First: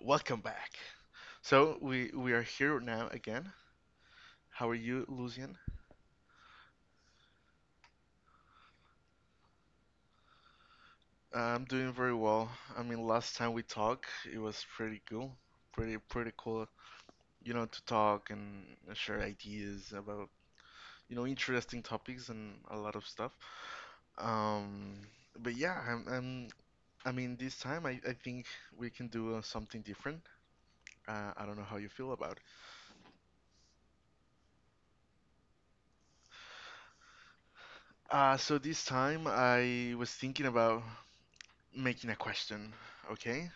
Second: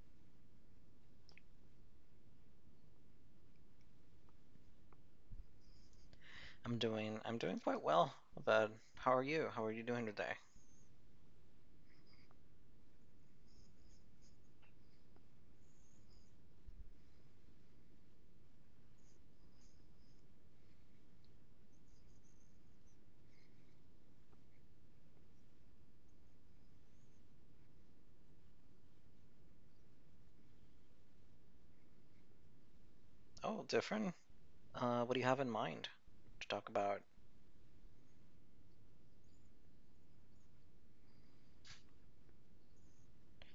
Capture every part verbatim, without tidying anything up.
welcome back. So we we are here now again. How are you, Lucian? I'm doing I'm doing quite well. But how are you? How are you doing today? I'm doing very well. I mean, last time we talked, it was pretty cool, pretty pretty cool. You know, to talk and share ideas about you know interesting topics and a lot of stuff. Um, but yeah, I'm, I'm I mean, this time I I think we can do uh, something different. Uh, I don't know how you feel about it. Oh, different. Uh, what do you have in mind to talk about? Uh, so this time I was thinking about making a question, okay?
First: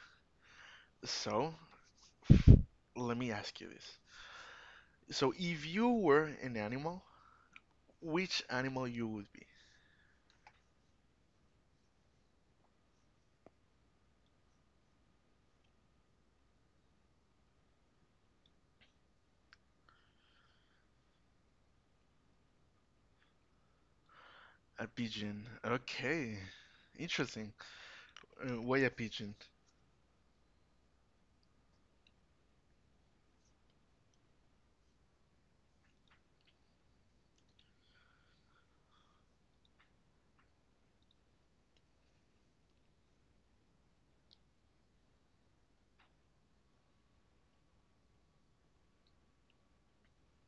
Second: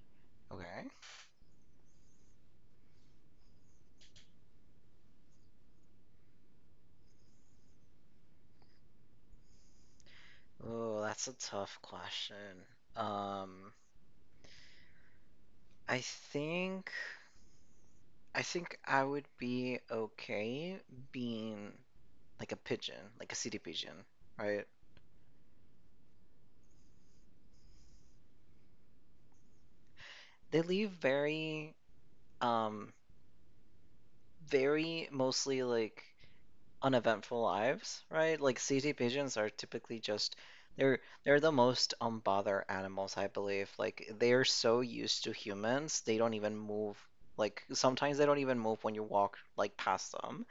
Okay. So, let me ask you this. So, if you were an animal, which animal you would be? Oh, that's a tough question. Um, I think I think I would be okay being like a pigeon, like a city pigeon, right? A pigeon. Okay. Interesting. Uh, why a pigeon? They leave very um very mostly like uneventful lives, right? Like city pigeons are typically just they're they're the most unbothered animals, I believe. Like they're so used to humans, they don't even move. Like sometimes they don't even move when you walk like past them.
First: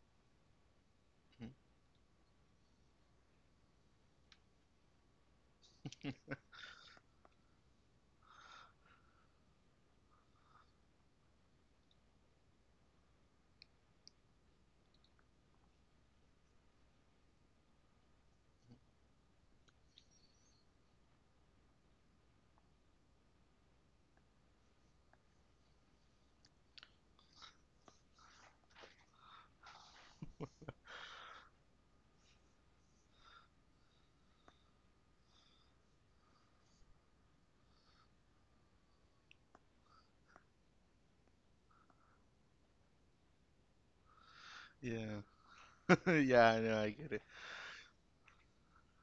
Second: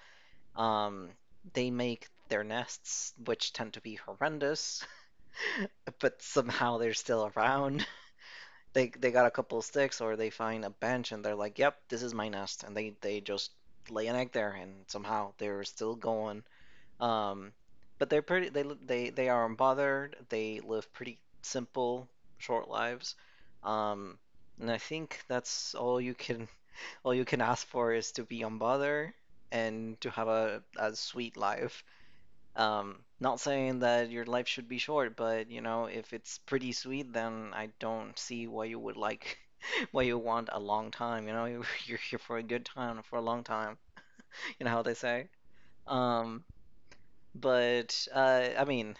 Um, Hmm. they make their nests, which tend to be horrendous, but somehow they're still around. They they got a couple sticks or they find a bench and they're like, "Yep, this is my nest," and they they just lay an egg there and somehow they're still going. Um, but they're pretty. They they they are unbothered. They live pretty simple, short lives. Um, and I think that's all you can all you can ask for is to be unbothered and to have a, a sweet life. Um, not saying that your life should be short, but you know, if it's pretty sweet, then I don't see why you would like why you want a long time. You know, you're here for a good time, for a long time. You know how they Yeah. say. Um, Yeah, I I get it. but uh, I mean,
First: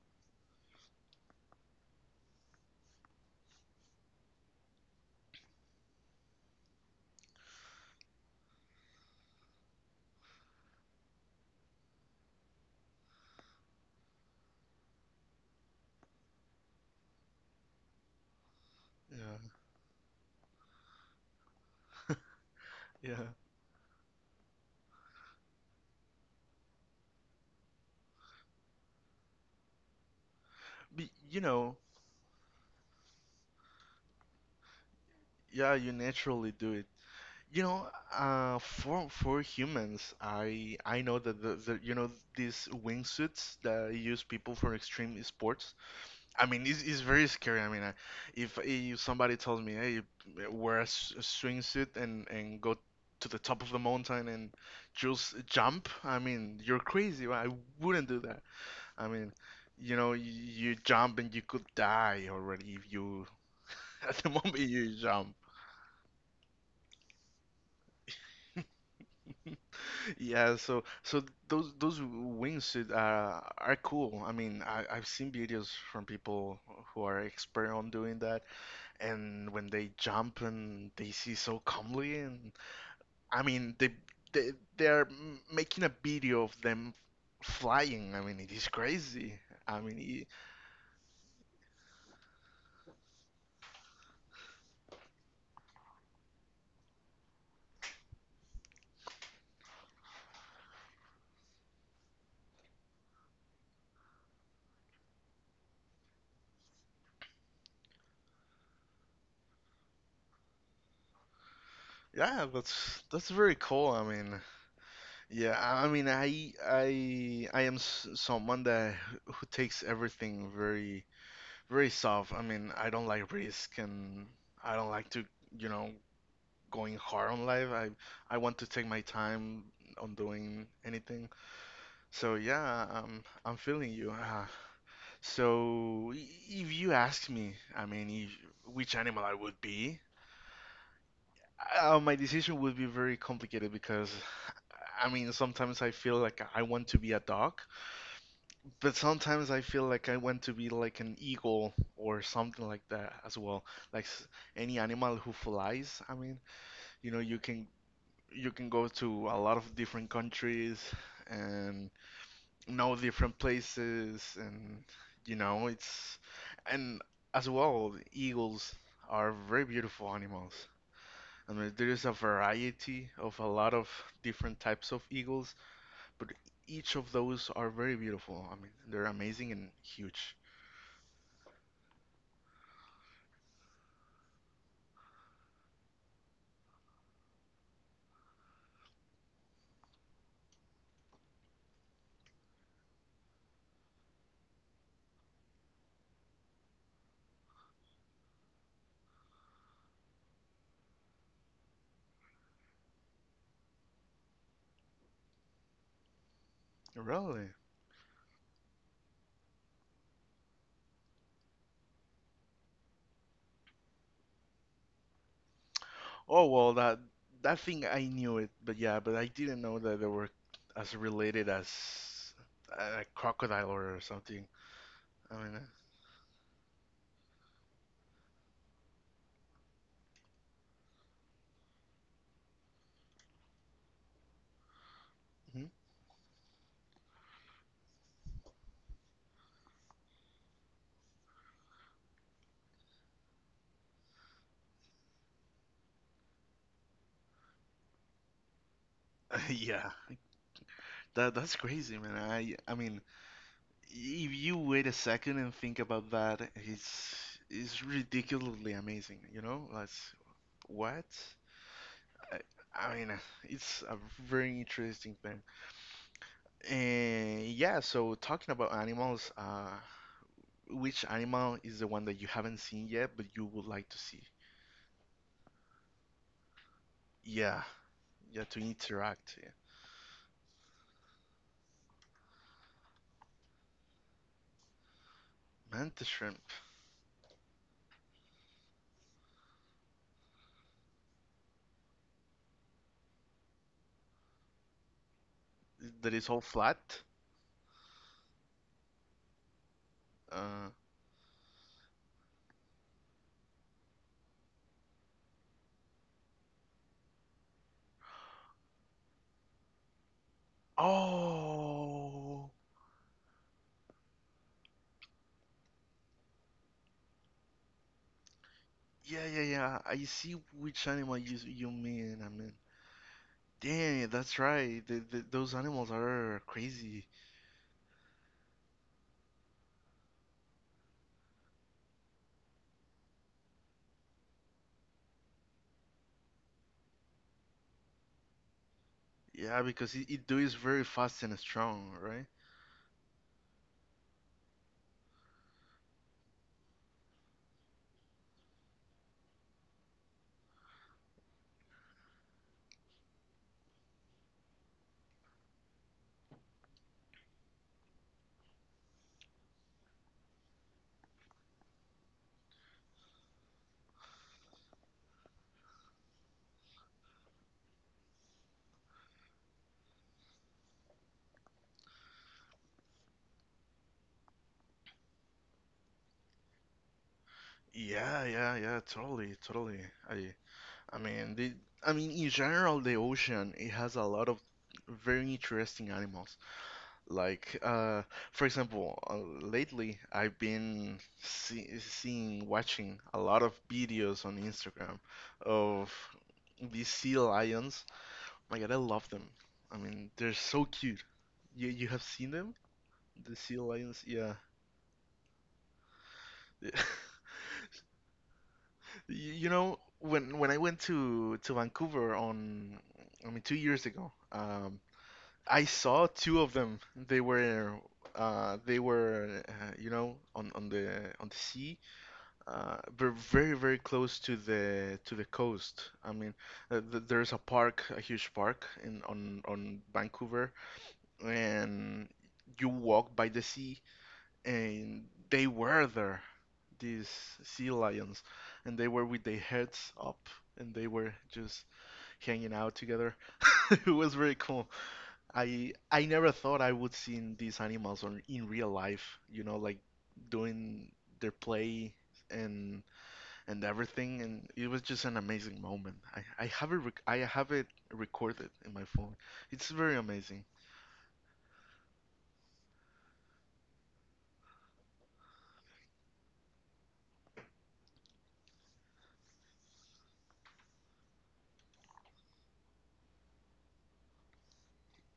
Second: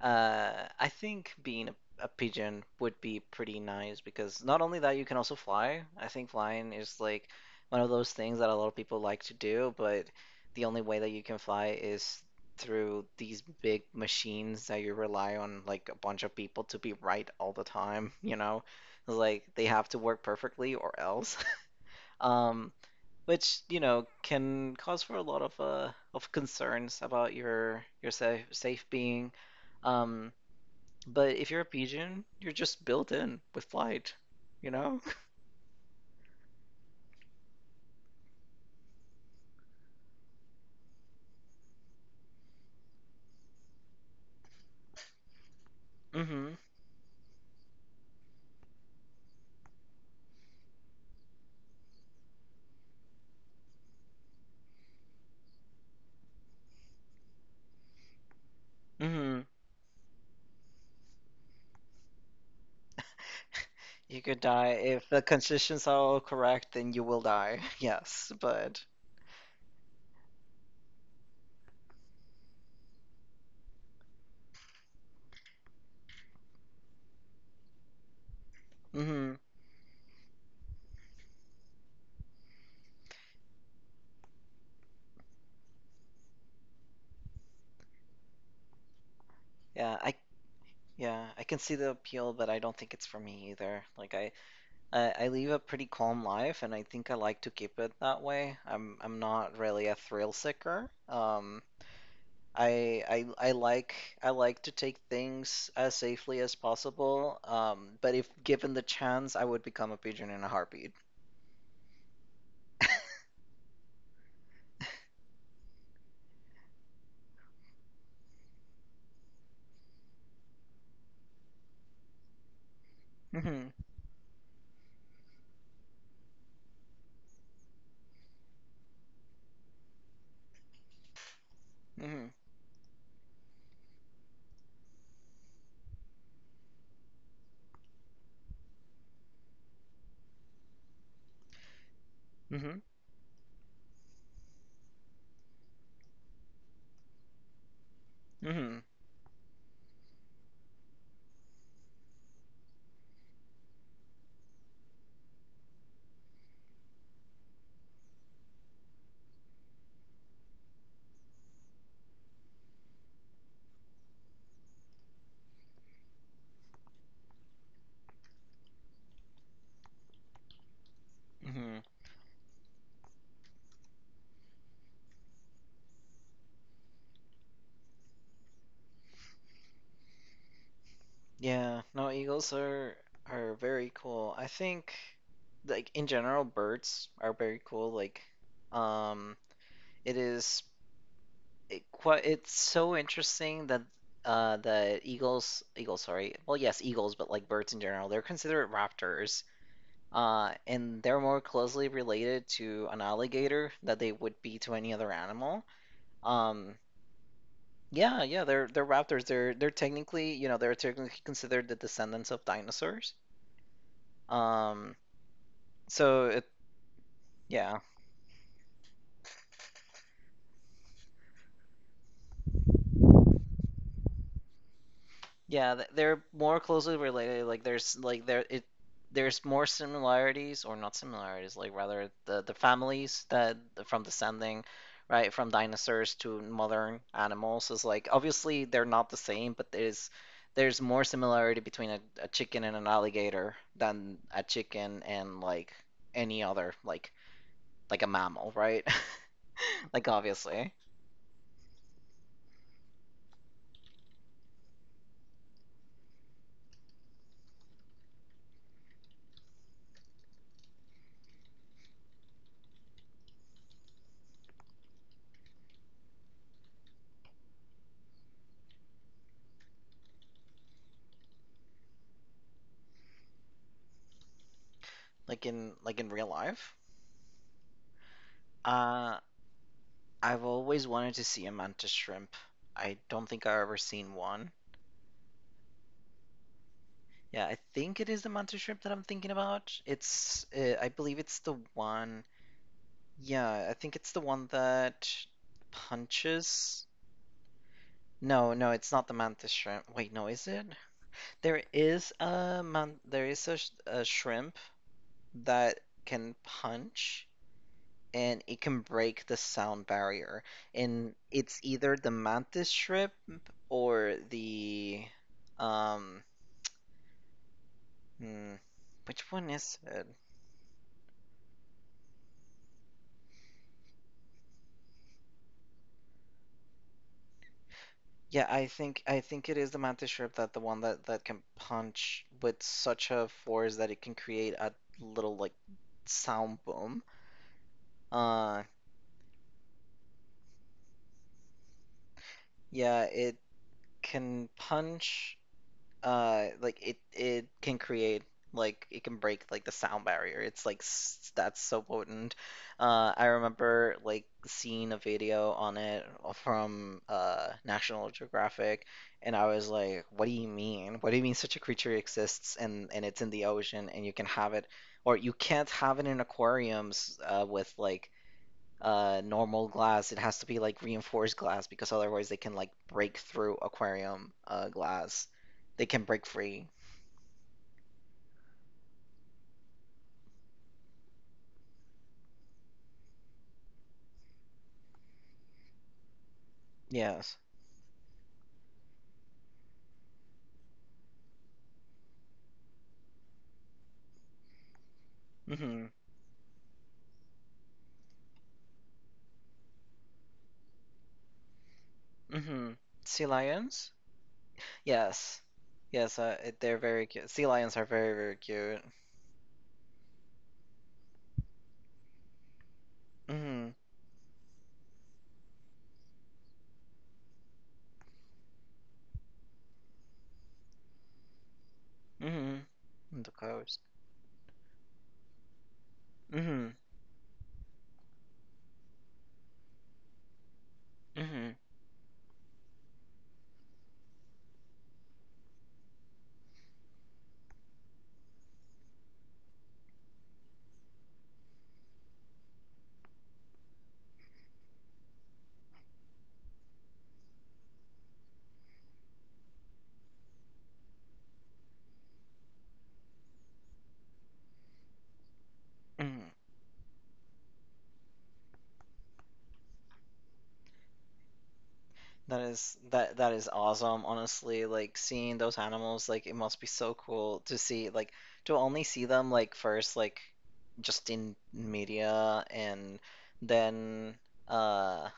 Uh, I think being a, a pigeon would be pretty nice because not only that, you can also fly. I think flying is like one of those things that a lot of people like to do, but the only way that you can fly is through these big machines that you rely on like a bunch of people to be right all the time, you know? It's Yeah, like they have to work perfectly or else. Um, yeah. which, you know, can cause for a lot of uh, of concerns about your your safe safe being. Um, But, but you if you're a know, pigeon, you're just built in with flight, you know? yeah, you naturally do it. You know, uh, for for humans, I I know that the, the you know these wingsuits that use people for extreme sports. I hmm mean, it's, it's very scary. I mean, I, if, if somebody tells me, hey, wear a, s- a swimsuit and, and go to the top of the mountain and just jump, I mean, you're crazy. Right? I wouldn't do that. I mean, hmm you know, you you jump and you could die already if you, at You the could moment die. you If the jump. conditions are all correct, then you will die. Yes, but Yeah, so so those those wingsuit uh, are cool. I mean, I, I've seen videos from people who are expert on doing that, hmm and when they jump and they see so calmly and I mean they they they're making a video of them flying. I mean it is crazy. I Yeah, mean I it, yeah, I can see the appeal, but I don't think it's for me either. Like I, I I leave a pretty calm life and I think I like to keep it that way. I'm I'm not really a thrill seeker. Um, I I I like I like to take things as safely as possible. Um, but if given the chance, I would become a pigeon in a heartbeat. yeah, that's that's very cool. I mean yeah, I I mean I I I am s- someone that who takes everything very, very soft. I mean I don't like Mhm. risk and I don't like to you know going hard on life. I I want to take my time on doing anything. Mhm. So yeah, um, I'm feeling you. Uh, so i- if you ask me, I mean, if, which animal I would be, uh, my decision would Mhm. be very complicated because, I mean, sometimes I feel like I want to be a dog, Mhm. but sometimes I feel like I want to be like an eagle or something like that as well. Like s- any animal who flies. I mean, you know, you can you can go to a lot of different countries and know different places, and you know it's, and as well eagles are very beautiful animals. I mean, Mhm. there is a variety of a lot of different types of eagles, but each of those are very beautiful. I mean they're amazing and huge. Yeah, no, eagles are are very cool. I think like in general birds are very cool. Like um it is it quite it's so interesting that uh that eagles eagles sorry. Well, yes, eagles, but like birds in general, they're considered raptors. Uh, and they're more closely related to an alligator than they would be to any other animal. Um, Really? yeah, yeah, they're they're raptors. They're they're technically, you know, they're technically considered the descendants of dinosaurs. Um, so it, Oh, well, that that yeah, thing I knew it, but yeah, but I didn't know that they were as related as a crocodile or something. I mean. Yeah, th- they're more closely related. Like there's like there it there's more similarities or not similarities, like rather the the families that from descending, right, from uh, dinosaurs to modern animals is like obviously they're not the same, but there's there's more similarity between a, a chicken and an alligator than a chicken and like any other like like a mammal, right? mhm. Like Yeah. obviously, That that's crazy, man. I I mean, if you wait a second and think about that, it's it's ridiculously amazing. You know, that's what. I, I mean, it's a very interesting thing. And yeah, so talking about animals, uh, which animal is the one that you haven't seen yet but you would like to see? like in like in real life. Yeah, yeah, to Uh, interact. Yeah. I've always wanted to see a mantis shrimp. I don't think I've ever seen one. Manta shrimp Yeah, I think it is the mantis shrimp that I'm thinking about. It's, uh, I believe it's the one. Yeah, I think it's the one that that is all punches. flat. No, no, it's not the mantis shrimp. Wait, no, is it? Uh, There is a man. There is a, sh- a shrimp that can punch, and it can break the sound barrier. And it's either the oh. mantis shrimp or the um hmm, Yeah, which yeah, one is yeah. I it? see which animal you you mean. I mean, dang, that's right. The, the, those animals are crazy. Yeah, I think I think it is the mantis shrimp that the one that that can punch with such a force that it can create a little like sound boom. Uh Yeah, because it, it do is very fast and strong, right? yeah, it can punch uh like it it can create like it can break like the sound barrier it's like s- that's so potent. uh I remember like seeing a video on it from uh National Geographic and I was like what do you mean what do you mean such a creature exists and and it's in the ocean and you can have it or you can't have it in aquariums uh with like uh normal glass. It has to be like reinforced glass because otherwise they can like break through aquarium uh glass. They can break free. Yeah, yeah, yeah. Totally, totally. I I mean, the I mean in general, the ocean it has a lot of very interesting animals. Yes. Like, uh, for example, uh, lately I've been see seeing, watching a lot of videos on Instagram Mhm. of these sea lions. My God, I love them. I mean, they're so cute. You you have seen them? Mhm. Sea The sea lions? lions? Yeah. Yes. Yes, uh, it- they're very cute. Sea lions are very, very cute. You, you know, when when I went to to Vancouver on, I mean, two Mhm. years ago, um, I saw two of them. They were uh, they were uh, you know on on the on the sea. Mhm. Uh, we're The very, very coast. close to the to the coast. I mean, Mhm. uh, th there's a park, a huge park in on on Vancouver, Mhm. and you walk by the sea, and they were there, these sea lions, and they were with their heads up, and they were just hanging out together. It was very cool. I I never thought I would see these animals on in real life, you know, like doing their play and and everything, and it was just an amazing moment. I Mhm. I have it rec- I have it recorded in my phone. It's very amazing. That is that that is awesome, honestly. Like seeing those animals, like it must be so cool to see, like to only see them like first, like just in media and then uh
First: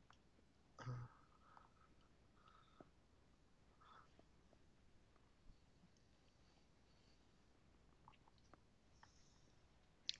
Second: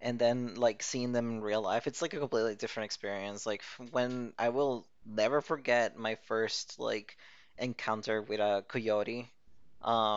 and then like seeing them in real life. It's like a completely different experience. Like f- when I will never forget my first like encounter with a coyote.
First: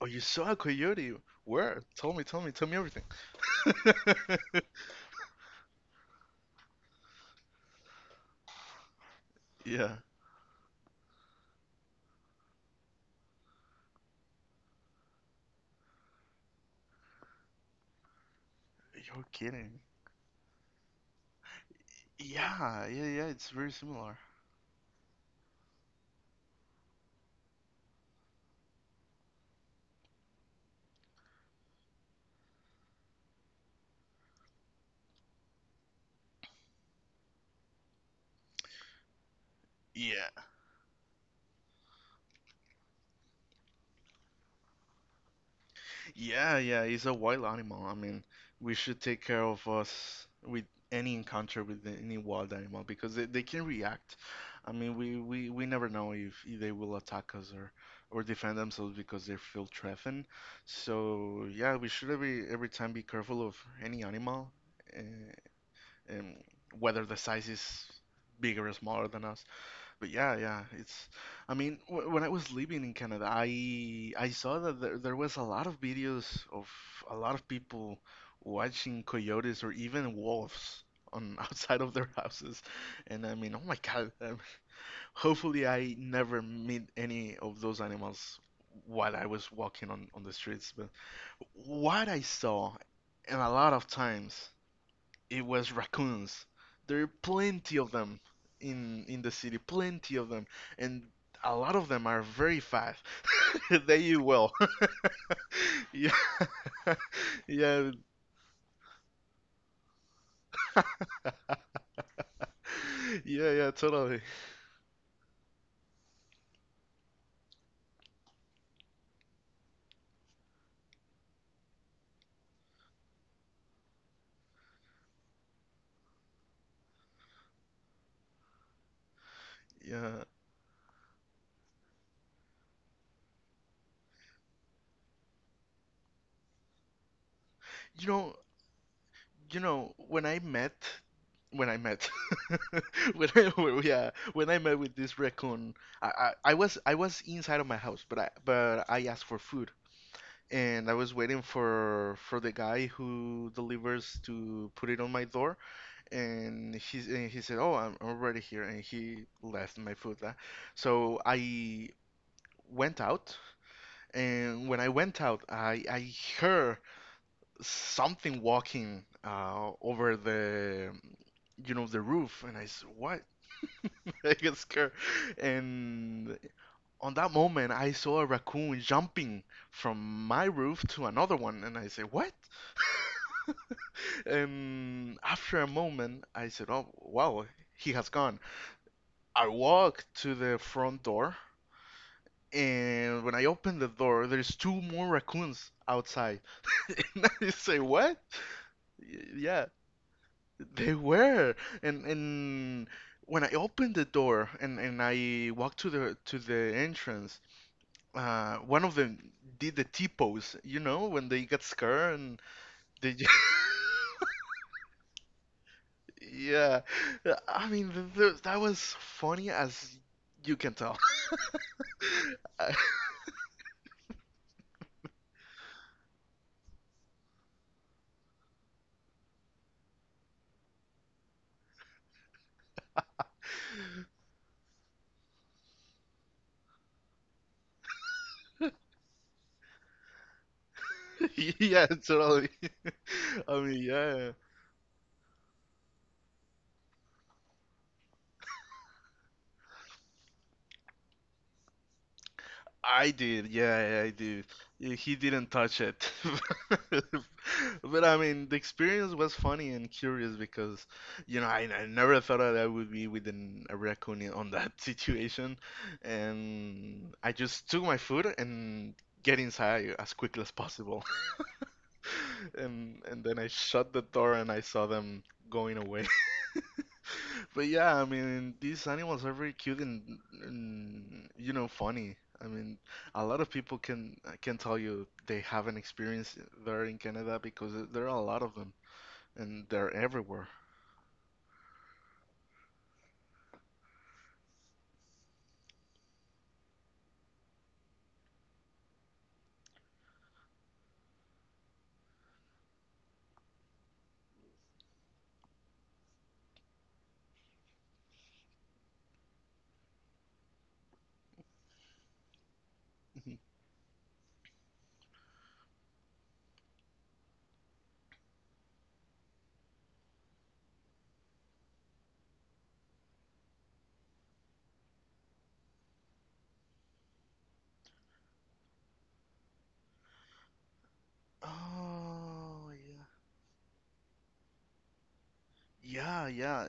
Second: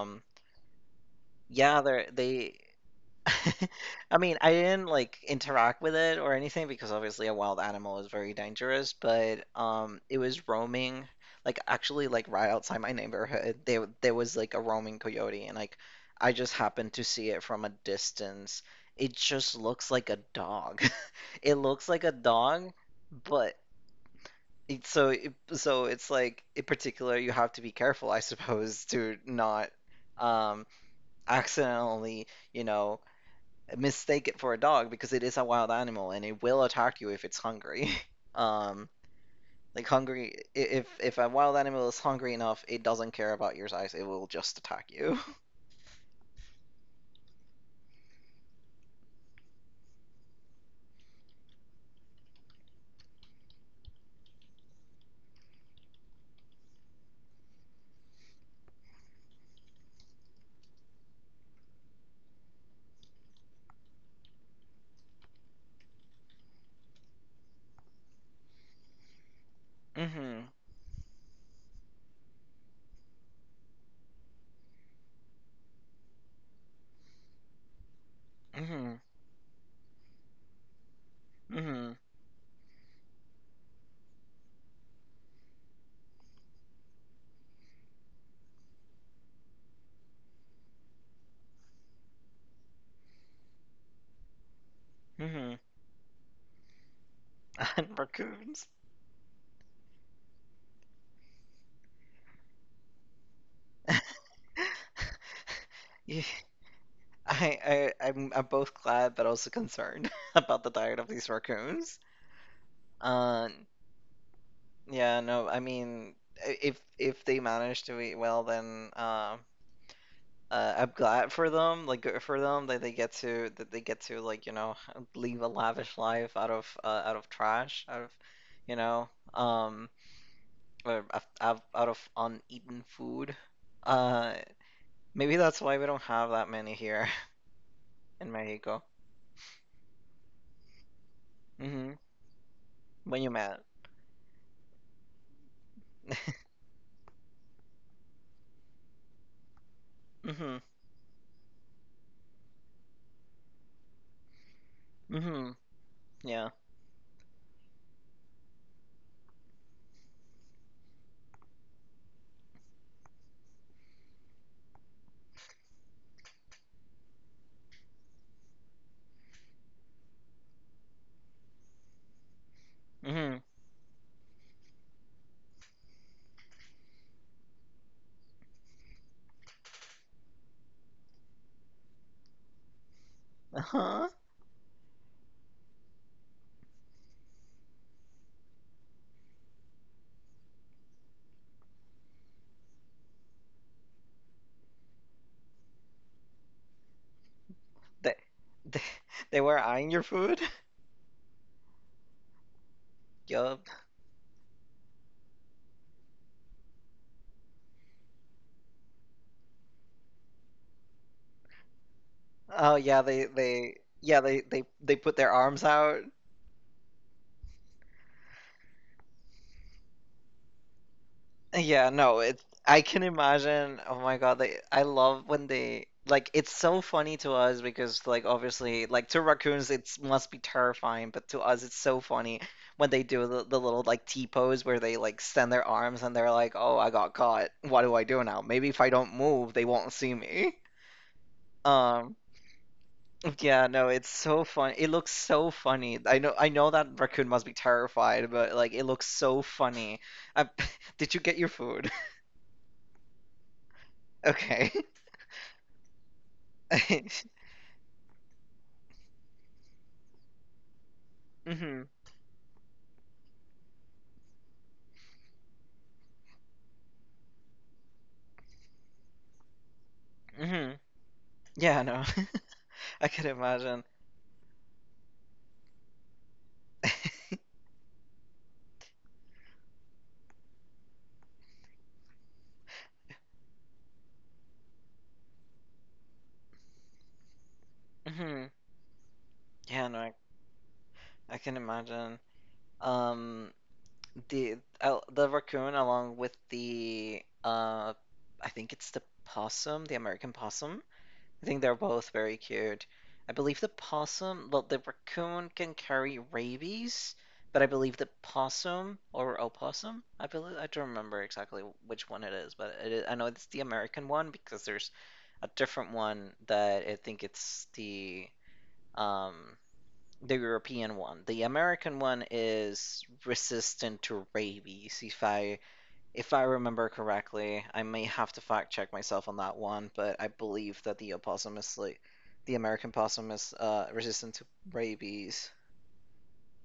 Oh, you saw a coyote? yeah, Where? they're Tell me, tell me, they tell me everything. I mean, I didn't like interact with it or anything because obviously a wild animal is very dangerous, but Yeah, um it was roaming like actually like right outside my neighborhood. There there was like a roaming coyote and like I just happened to see it from a distance. It you're just kidding. looks like a dog. It looks like a dog, Yeah, yeah, yeah. It's but very similar. it, so it, so it's like in particular you have to be careful, I suppose, to not um accidentally, you know, mistake it for a dog because it is a wild animal and it will attack you if it's hungry. um, like Yeah, hungry, if if a wild animal is hungry enough, it doesn't care about your size. It will just attack you. yeah, yeah, he's a wild animal. I mean, we should take care of us with any encounter with any wild animal because they, they can react. I mean, we, we, we never know if they will attack us, or, or defend themselves because they feel threatened. So yeah, we should every every time be careful of any animal, uh, um, whether the size is bigger or smaller than us. But yeah, Mhm. yeah, it's. I mean, w when I was living in Canada, I I saw that there, there was a lot of videos of a lot of people Mhm. watching coyotes or even wolves on outside of Mhm. their houses, and I mean, oh my God, um, hopefully I never meet any of those animals while I was walking on on the streets. But what I saw, and a lot of times it Mhm. was raccoons. There are plenty of And them raccoons. in in the city, plenty of them, and a lot of them are very fast. They eat well. Yeah, Yeah, I, yeah, I I'm I'm both glad but also concerned about the diet of these raccoons. yeah, Um. yeah, totally. Yeah. No. I mean, if if they manage to eat well, then um uh, I'm glad for them, like good for them that they get to that they get to like you know leave a lavish life out of uh, out of trash, out of you know um Yeah, or out out- out of uneaten food. Uh, maybe that's why we don't have that many here you know, in Mexico. you know, when I met, when I hmm met, When when you I, met. when- yeah, when I met with this raccoon, I, I, I was I was inside of my house, but I but I asked for food, hmm and I was waiting for for the guy who delivers to put it on my hmm door, Yeah. and he and he said, "Oh, I'm already here," and he left my food. uh. So I went out, and when I went out, I I heard something walking uh, over the you know the roof, and I said, "What?" hmm I get scared, and on that moment, I saw a raccoon jumping from my roof to another one, and I said, "What?" Uh-huh. And after a moment, I said, "Oh, wow, he has gone." I walked to the front door, and when I opened the door, there's two more raccoons outside. And I say, They, "What?" they they were Yeah, eyeing your food. they were. And, and when I Yup. opened the door, and, and I walked to the to the entrance, uh, one of them did the T pose, you know, when they got scared and Oh yeah, they. they they yeah they they they put their arms out. Yeah, I mean th th that was funny as you can tell. Yeah, no, it's I can imagine. Oh my God, like I love when they like it's so funny to us because like obviously like to raccoons it must be terrifying, but to us it's so funny when they do the, the little like T pose where they like extend their arms and they're like, "Oh, I got caught. What do I do now? Maybe if I don't move, they won't see me." Yeah, Um, totally. I yeah, mean, no, it's yeah, so fun. It looks so funny. I know I know that raccoon must be terrified, but like it looks so funny. I, did you get your food? I did. Yeah, yeah, I did. Okay. Yeah, he didn't touch it, but I mean, the experience was funny and curious because, you know, I, hmm I never thought that I would be with an, a raccoon in- on that situation, and I just took my food and get inside as quickly as hmm possible. Yeah, no, And I and can then I imagine. shut the door and I saw them going away. But yeah, I mean, these animals are very cute and, and you know, funny. I mean, a lot of people can can tell you they haven't experienced there in Canada because there are a lot of hmm them and Yeah, they're no, I, everywhere. I can imagine. Um, the uh, the raccoon along with the uh, I think it's the possum, the American possum. I think they're both very cute. I believe the possum, well, the raccoon can carry rabies, but I believe the possum or opossum, I believe I don't remember exactly which one it is, but it is, I know Mhm. it's the American one because there's a different one that I think it's the um the European one. The American one is resistant to rabies, if I if I remember correctly, I may have to fact check myself on that one, but I believe that the opossum is like the Oh, American yeah. possum is uh, resistant to rabies. Yeah, yeah.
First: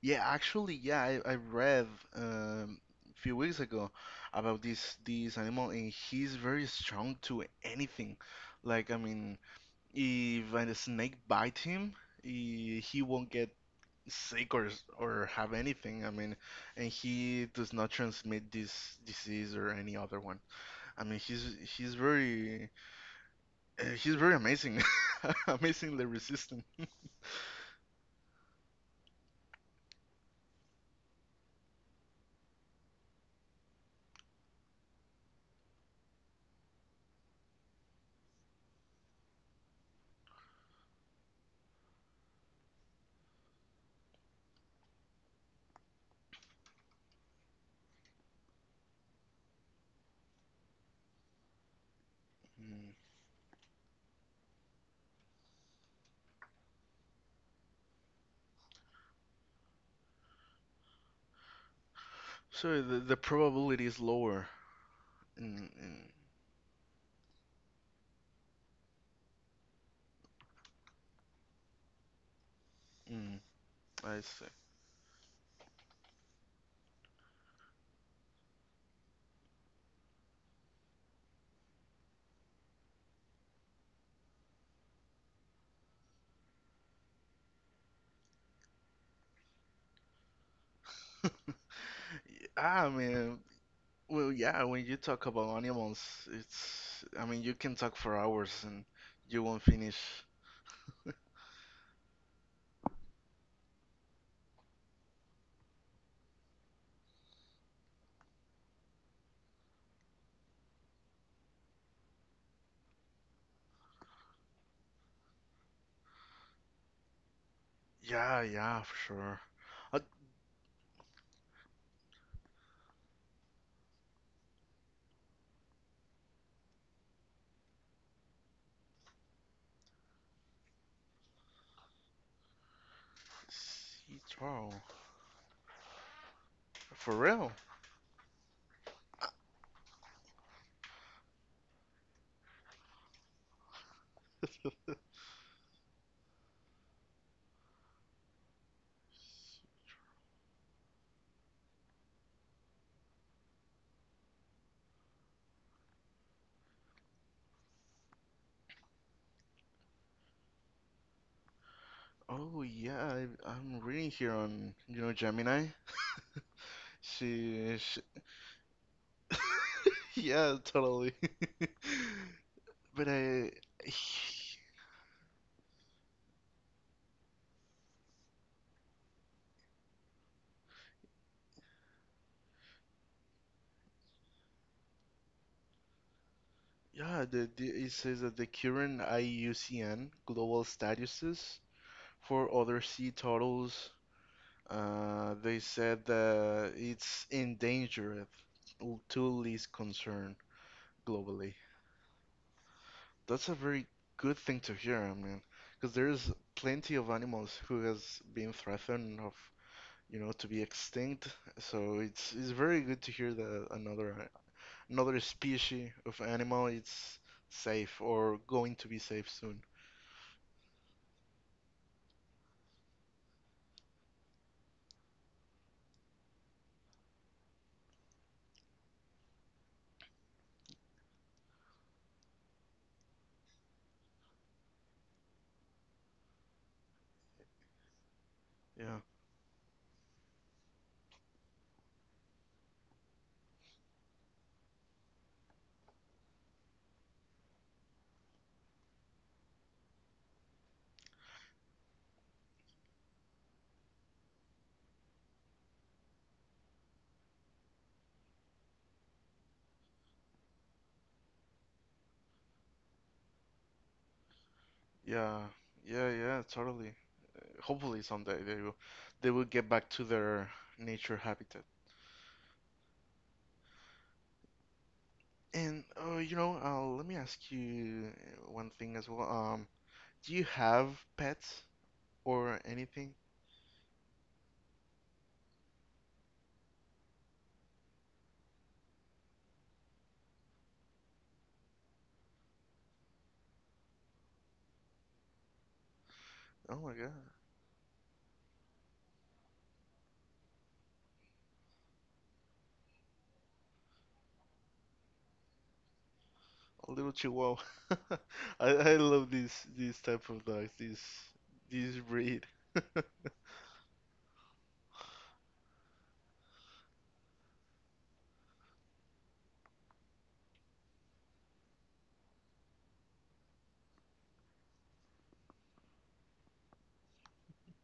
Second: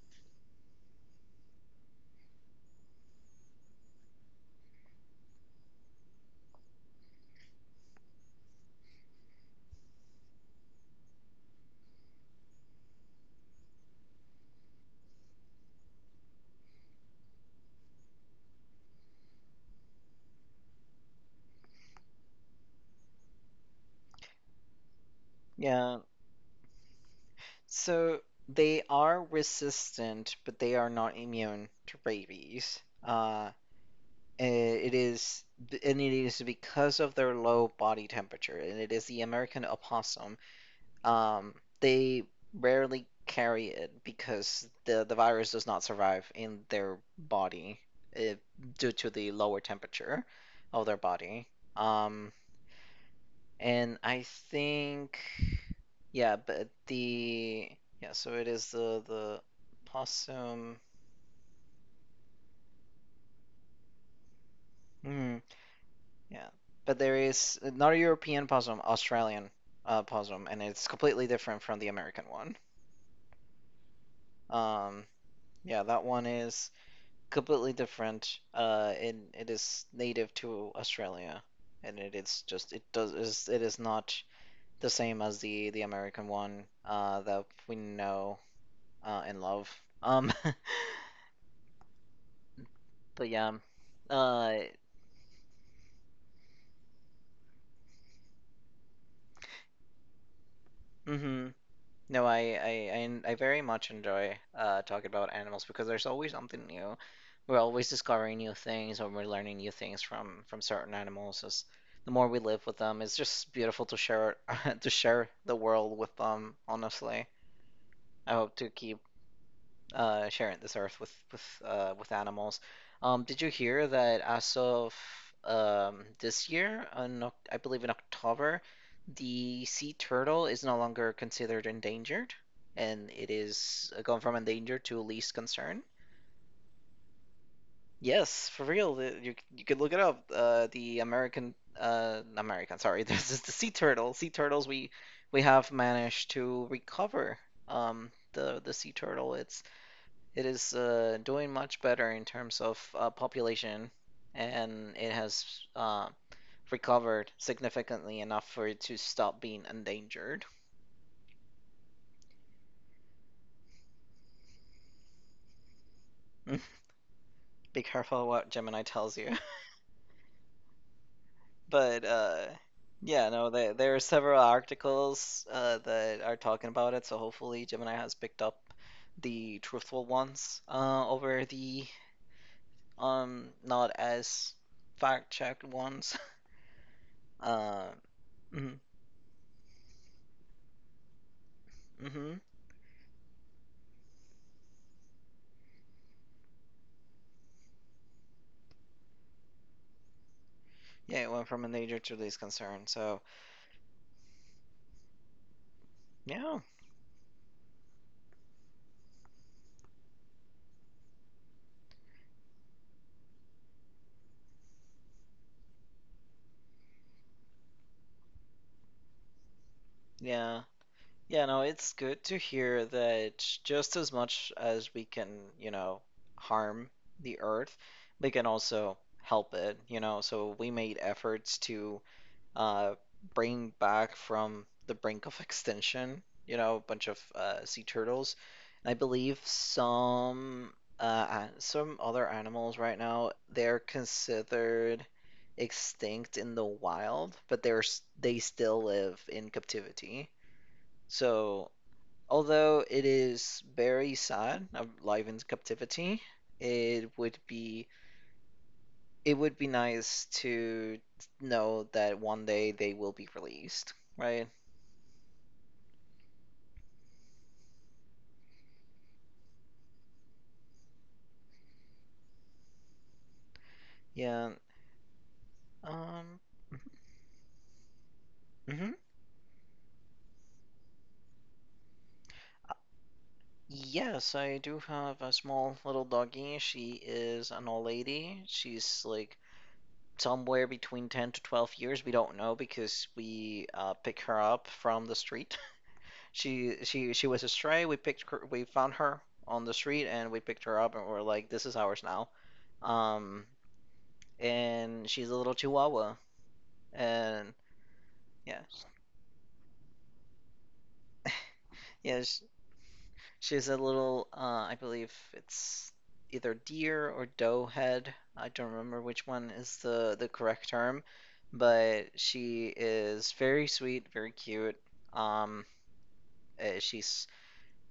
Yeah, actually, yeah, I, I read um a few weeks ago about this this animal and he's very strong to anything. Like, I mean, if a snake bites him, he, he won't get sick or s- or have anything. I mean, and he does not transmit this disease or any other one. I mean, he's he's very uh, he's very amazing, Yeah. amazingly resistant. So they are resistant, but they are not immune to rabies. Uh, it is, and it is because of their low body temperature, and it is the American opossum. Um, they rarely carry it because the the virus does not survive in their body uh, due to the lower temperature of their body. Um, Mm. and I think yeah, but the yeah, so it is the the possum. So the, the probability is lower. Hmm, Mm, yeah, but there is not a European possum, Australian uh, possum, and it's completely different from the American one. mm, mm, I see. Um, yeah, that one is completely different. Uh, and it is native to Australia, and it is just it does is it is not the same as the the American one uh, that we know uh, and love. Um, Yeah, I but mean, yeah, well, uh, yeah, when you talk about animals, it's, I mean, you can talk for hours and you won't finish. mhm. No, I, I, I, I very much enjoy uh, talking about animals because there's always something new. We're always discovering new things, or we're learning new things from from certain animals. As the more we live with them, it's just beautiful to share to share the world with them, honestly. I Yeah, hope to yeah, for keep sure. Uh, uh, sharing this earth with with uh, with animals. Um, did you hear that as of um, this year, on, Oc- I believe in October, the sea turtle is no longer considered endangered, and it is uh, gone from Wow, endangered to least concern? for real? Yes, for real. the- You you could look it up. Uh, the American uh, American, sorry, this is the sea turtle. Sea turtles we we have managed to recover um, the the sea turtle. It's it is uh, doing much better in terms of uh, population, and it has uh, recovered significantly enough for it to stop being endangered. Oh yeah, I, I'm reading here on, you know, Gemini. She, Be she careful what Gemini tells you. yeah, totally. But uh, But yeah, no, I, there, there are several articles uh, that are talking about it, so hopefully Gemini has picked up the truthful ones uh, over the um not as fact checked ones. yeah, the, the Uh, it says that the mm-hmm, current I U C N global statuses mm-hmm. for other sea turtles, uh, they said that it's endangered, l- to least concern Yeah, it went globally. from a danger to this concern. So, That's a very good thing to hear, I mean, because there's yeah, plenty of animals who has been threatened of, you know, to be extinct. So it's it's very good to hear that another another species of animal it's safe or going to be safe soon. yeah, yeah. No, it's good to hear that just as much as we can, you know, harm the Earth, we can also help it. You know, so we made efforts to uh, bring back from the brink of extinction, you know, a bunch of uh, sea turtles. And I Yeah, believe some uh, an- some other animals right now, they're considered extinct in the wild, but they're s- they still live in captivity. So, although it is very sad, uh, live in captivity, it would be it would be nice to know that one day they will be released, right? yeah, yeah, yeah, totally. Hopefully someday they will they will get back to their nature habitat. Yeah. And uh, Um. you know, uh, let me ask you uh, one Mhm. thing as well. Um, do you have pets? Or anything. Yes, I do have a small little doggy. She is an old lady. She's like somewhere between ten to twelve years. We don't know because we uh, pick her up from the street. Oh She my she she god, was a stray. We picked her, we found her on the street and we picked her up, and we're like, this is ours now. Um, and she's a little chihuahua a little and chihuahua. yeah. I, I love these these type of dogs, these these Yeah, sh- breed. she has a little, uh, I believe it's either deer or doe head. I don't remember which one is the the correct term, but she is very sweet, very cute. Um, uh, she's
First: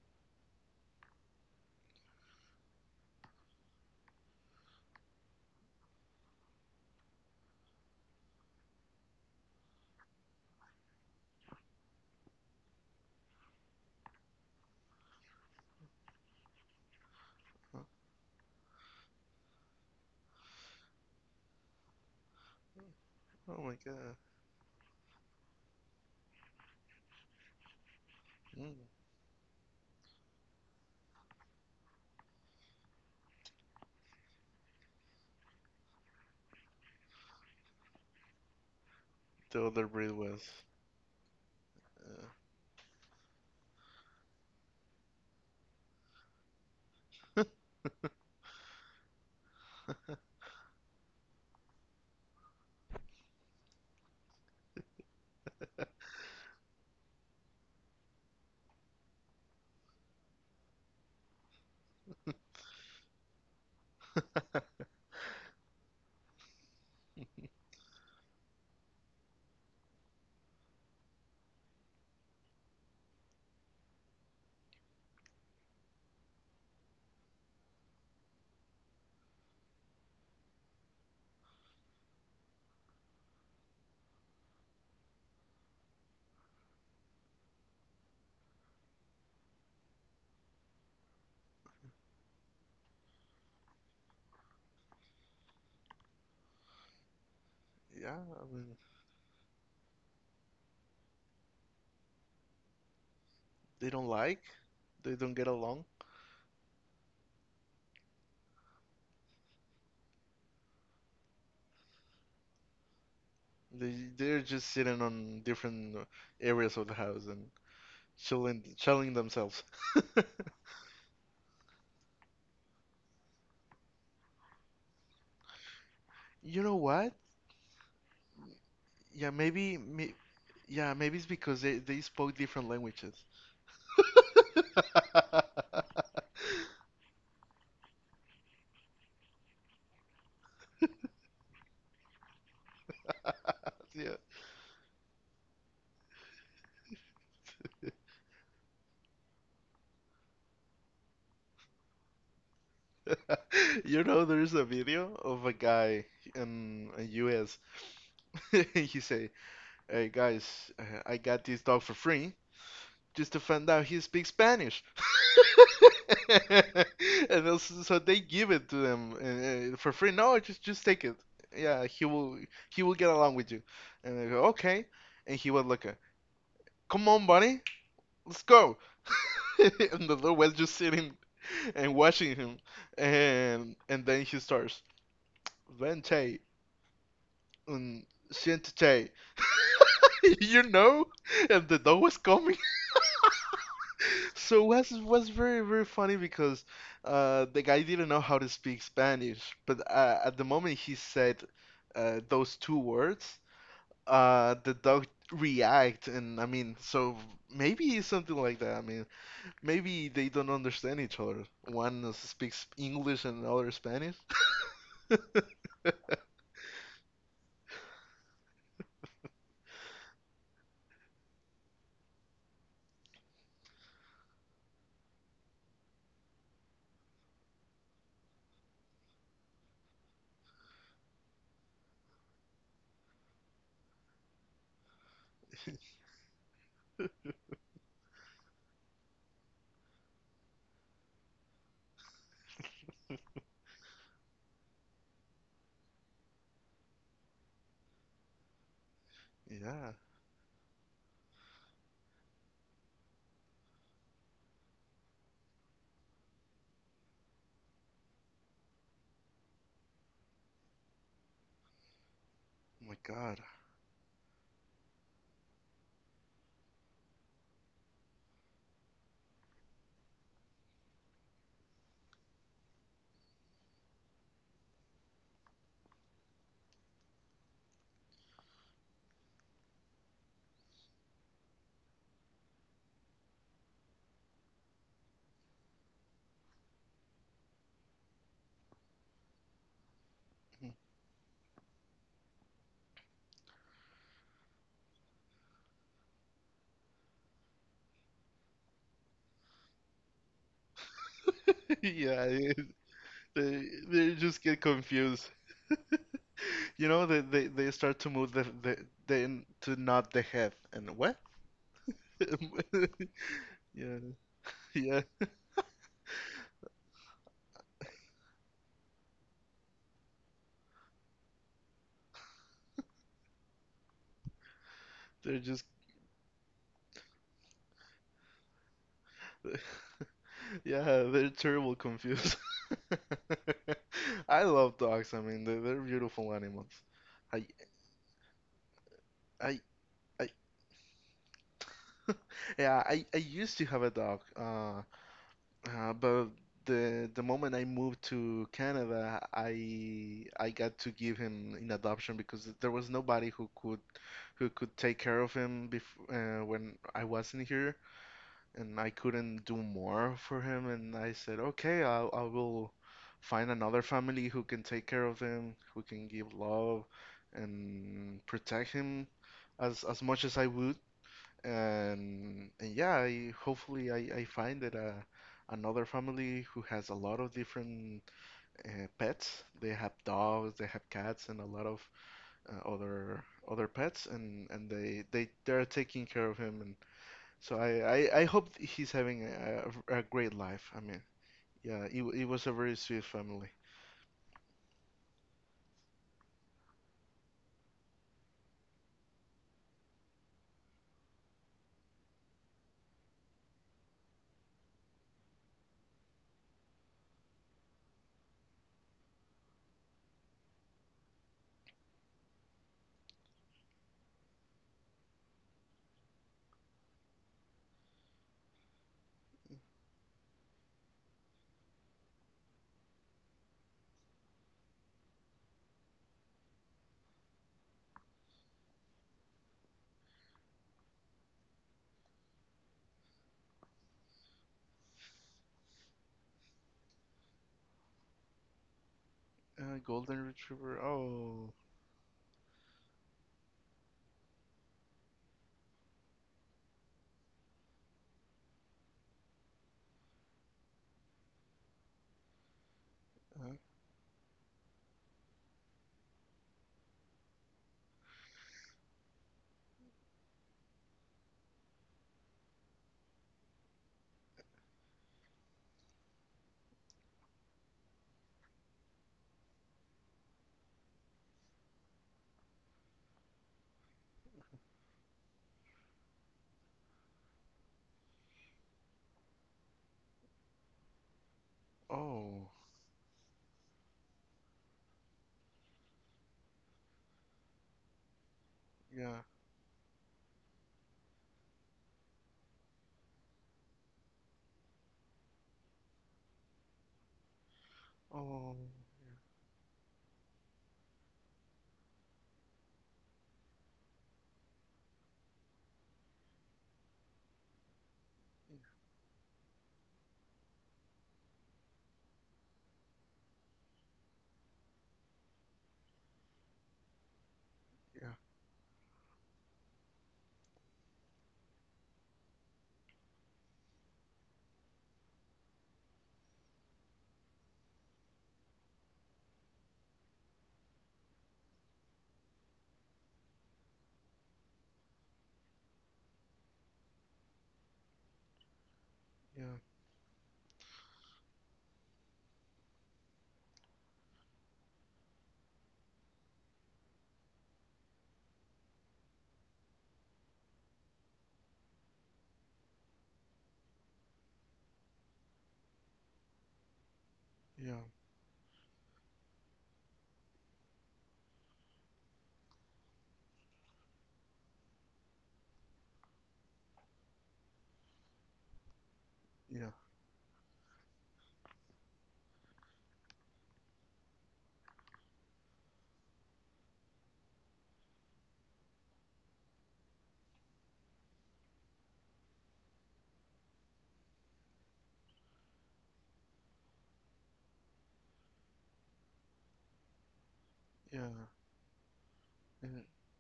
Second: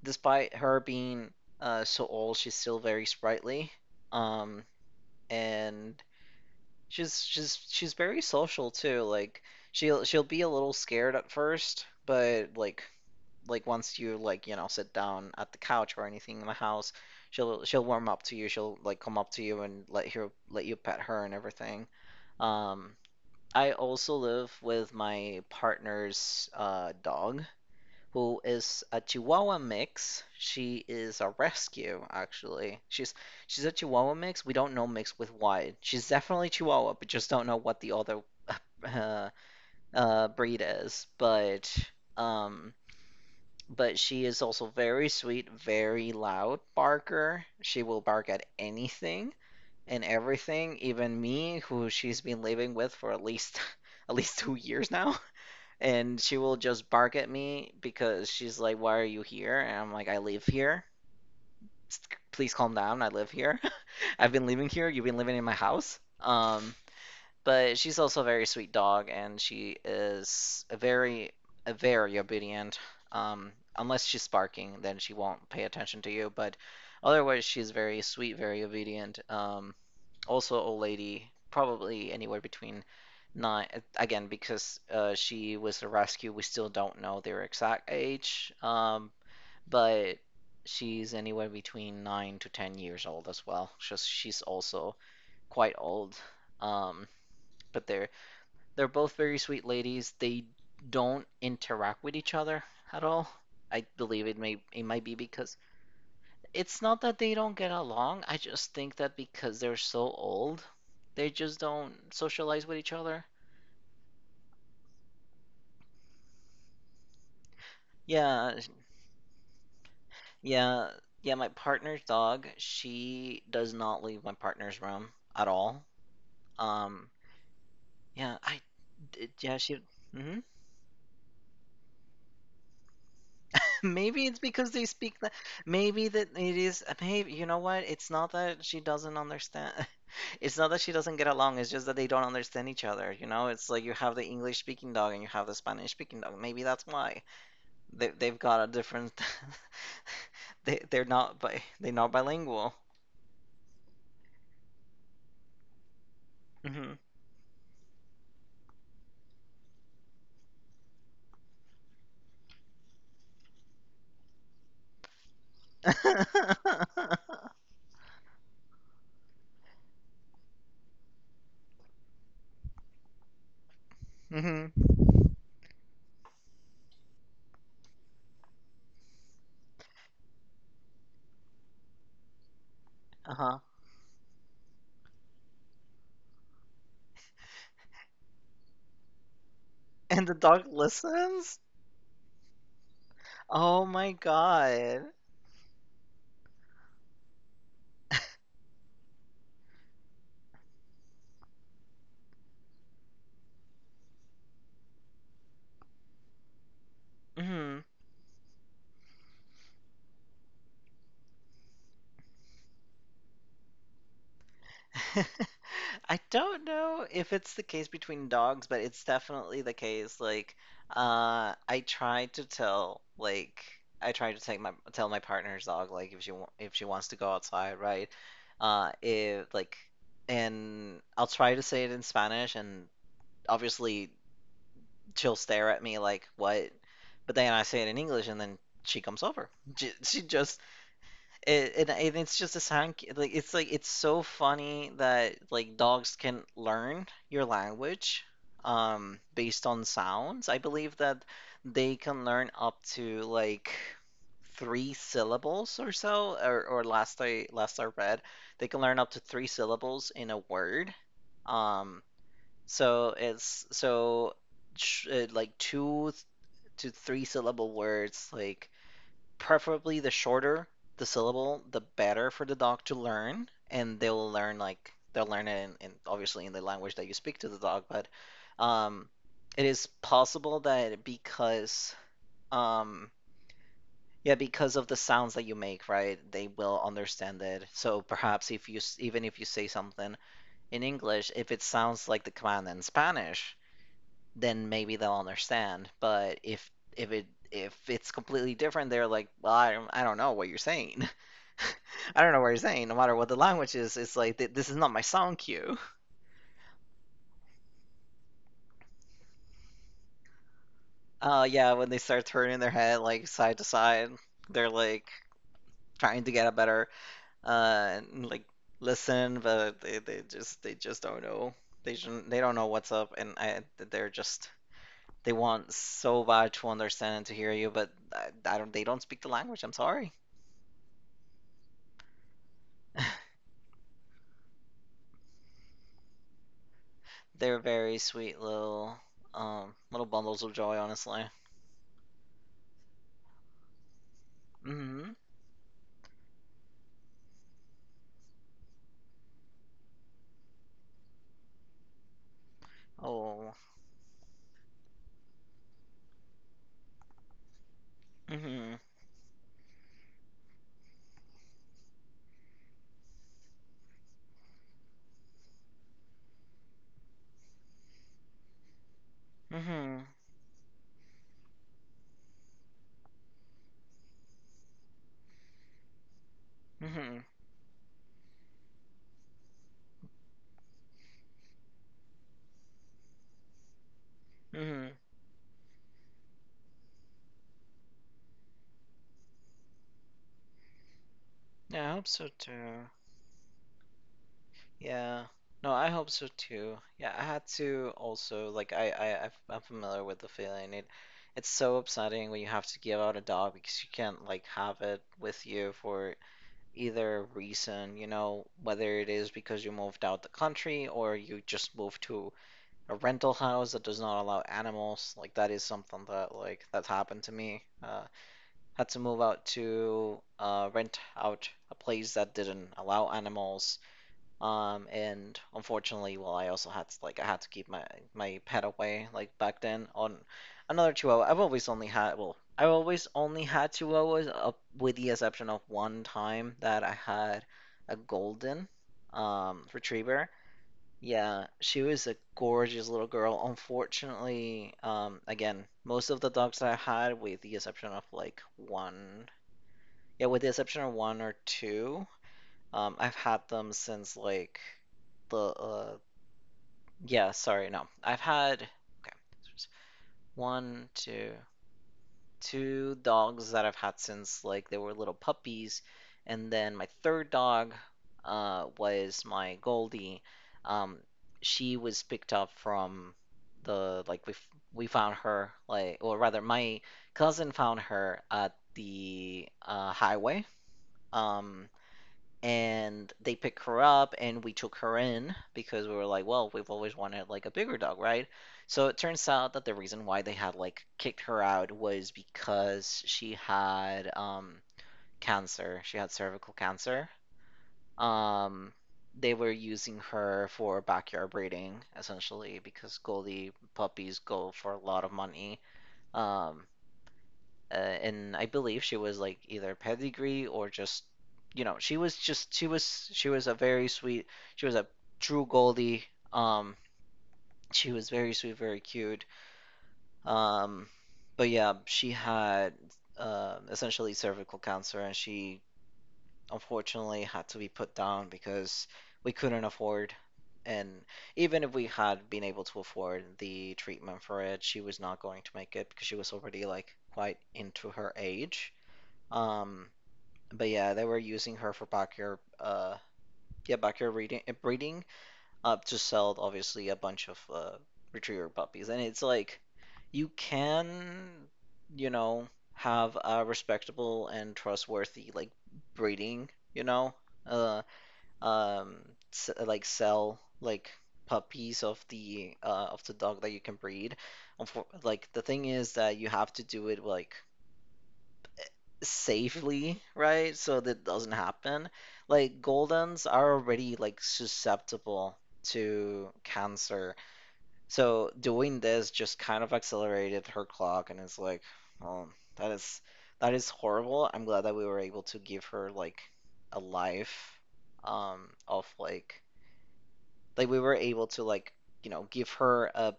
despite her being uh so old, she's still very sprightly. Um, and she's she's she's very social too. Like she'll she'll be a little scared at first, but like like once you like you know sit down at the couch or anything in the house, she'll Oh, she'll warm up to you. She'll like come up to you and let her let you pet her and everything. Um, oh I my also god. live with my partner's uh, dog, who Mm. is a Chihuahua mix. She is a rescue, actually. She's she's a Chihuahua mix. We don't know mix with what. She's definitely Chihuahua, but just don't know what the other uh, The other breed uh, was, breed is. But uh, um, but she is also very sweet, very loud barker. She will bark at anything and everything, even me, who she's been living with for at least at least two years now. And she will just bark at me because she's like, "Why are you here?" And I'm like, "I live here. Please calm down. I live here. I've been living here. You've been living in my house." Um, but she's also a very sweet dog, and she is a very, a very obedient. Um, unless she's barking, then she won't pay attention to you. But otherwise, she's very sweet, very obedient. Um, also, old lady, probably anywhere between nine. Again, because uh, she was a rescue, we still don't know their exact age. Um, but she's anywhere between nine to ten years old as well. She's she's also quite old. Um, but they're yeah, I mean, they're both very sweet ladies. They don't interact with each other at all. I they don't believe it like, may it might they be don't get because along. it's not that they don't get along. I just think that because they're so old, they just don't socialize with each other. They they're just sitting on different uh, areas of the house and Yeah, chilling chilling themselves. yeah, yeah. My partner's dog, she does not leave my partner's room at all. You know Um, what? yeah, I, d- Yeah, yeah, maybe she, may, mhm. yeah, maybe it's because they they spoke different languages. Maybe it's because they speak that. Maybe that it is. Maybe you know what? It's not that she doesn't understand. It's not that she doesn't get along. It's just that they don't understand each other. You know, it's like you have Yeah. the English speaking dog and you have the Spanish speaking dog. Maybe that's why they they've got a different. They they're not bi they're not bilingual. You know, there's a video of a guy in Hmm. the U S. He say, "Hey guys, uh, I got this dog for free just to find out he speaks Spanish." And also, so they give it to them uh, uh, for free. No, just just take it. Yeah, he will he will get along with you. And they go, Hmm. "Okay." And he was like, uh, "Come on, buddy, let's go." And the dog was just sitting and watching him. Uh-huh. And and then he starts. Vente, on Shuntei. And the You dog know? listens? And the dog was coming. Oh my So it was, God. was very, very funny because uh, the guy didn't know how to speak Spanish. But uh, at the moment he said uh, those two words, uh, the dog react. And I mean, so Hmm. maybe it's something like that. I mean, maybe they don't understand each other. One speaks English and another Spanish. I don't know if it's the case between dogs, but it's definitely the case. Like, uh, I try to tell, like, I try to take my tell my partner's dog, like, if she wa- if she wants to go outside, right? Uh, if like, and I'll try to say it in Spanish, and obviously she'll stare at me like, what? But then I say it in English, and then she comes over. She, she just it, and, and it's just a sound ca- like it's like it's so funny that like dogs can learn your language um based on Yeah. sounds. I believe that they can learn up to like three syllables or so, or, or last I last I read, they can learn up to three syllables in a word. Um Oh my so God. it's so sh- uh, like two to three syllable words like preferably the shorter the syllable, the better for the dog to learn, and they'll learn like they'll learn it in, in obviously in the language that you speak to the dog, but um, it is possible that because um, yeah, because of the sounds that you make, right? They will understand it. So perhaps if you s- even if you say something in English, if it sounds like the command in Spanish, then maybe they'll understand. But if if it if it's completely different, they're like, well, I don't, I don't know what you're saying. I Yeah, don't know what you're it- saying. No matter what the they language is, they it's like just th- get this is not my confused. song cue. You know, they, they, they start to move the, the, the to nod the head. And what? Uh, yeah, when they start turning their head like side to Yeah, side, they're yeah, like trying to get a better uh like listen, but they, they just they just don't know. They shouldn't, they don't know what's up, and I, they're just they they're just, want so bad to understand and to hear you, but I, I don't they don't speak the language. I'm sorry. yeah, they're terrible confused. I love dogs. I mean, they're, they're beautiful animals. I, They're very sweet little I, um little I, bundles of joy, honestly. yeah, I, I used to have a dog. Uh, Mhm. Uh, but the the moment I moved to Canada, I I got to give him in adoption because there was nobody who Oh. could who could take care of him before uh, when I wasn't here, and Mhm. I couldn't do more for him. And I said, okay, I I will find another family who can take care of him, who can give love and protect him as as Mhm. much as I would, and, and yeah, I, hopefully I, I find that uh, another family who has a lot Mhm. of different uh, pets. They have dogs, they have cats, and a lot of uh, other other pets, and, and Mm-hmm. they they they're taking care of him. And so I, I, I hope he's having a, a, a great life. I mean, yeah, Yeah, I it, hope w- it so was a very too. sweet family. Yeah. No, I hope so too. Yeah, I had to also like I I I've- I'm familiar with the feeling. It it's so upsetting when you have to give out a dog because you can't like have it with you for either reason, you know, whether it is because you moved out the country or you just moved to a rental house that does not allow animals. Like that is something that like that's happened to me. Uh had to move out to uh, rent out a place that didn't allow animals. Um, and unfortunately, well, I also had to, like I had to keep my my pet away. Like back then, on another Chihuahua, I've always only had well, I have always only had Chihuahuas, up with the exception of one time that I had a golden um, Uh, Golden retriever. Retriever. Yeah, Oh, she was a gorgeous little girl. Unfortunately, um, again, most of the dogs that I had, with the exception of like one yeah, with the exception of one or two, um, I've had uh, them since like the uh, yeah, sorry, no, I've had okay, one, two, two dogs that I've had since like they were little puppies, and then my third dog uh, was my Goldie. Um, she was picked up from the like we f- we found her like, or rather my cousin found her at the uh, highway. Um, oh, and they picked her up and we took her in because we were like, well, we've always wanted like a bigger dog, right? So it yeah, turns out that the reason why they had like kicked her out was because she had um cancer. She had cervical cancer. oh, um they were using her for backyard breeding, essentially, because Goldie puppies go for a lot of money. um uh, and I believe she was like either pedigree or just you know she was just she was she was a very sweet, she was a true Goldie. um she was yeah, very sweet, very cute. um but yeah, she had uh, essentially cervical cancer, and she unfortunately had to be put down because we couldn't afford, and even if we had been able to afford the treatment for it, she was not going to make it because she was already like quite into her age. yeah, um but yeah, they were using her for backyard, uh, yeah, backyard breeding, uh, breeding, uh, to sell, obviously, a bunch of uh, retriever puppies, and it's like, you can, you know, have a respectable and trustworthy like breeding, you know, yeah, uh, um, s- like sell like puppies of the uh of the dog that you can breed. Unfor- Like the thing is that you have to do it like yeah, safely, right? So that doesn't happen. Like goldens are already like susceptible to cancer. So doing this just kind of accelerated her clock, and it's like, oh, that is, that is horrible. I'm glad that we were able to give her like a life um of like like we were yeah. Yeah. able to like, you know, give Yeah, her a,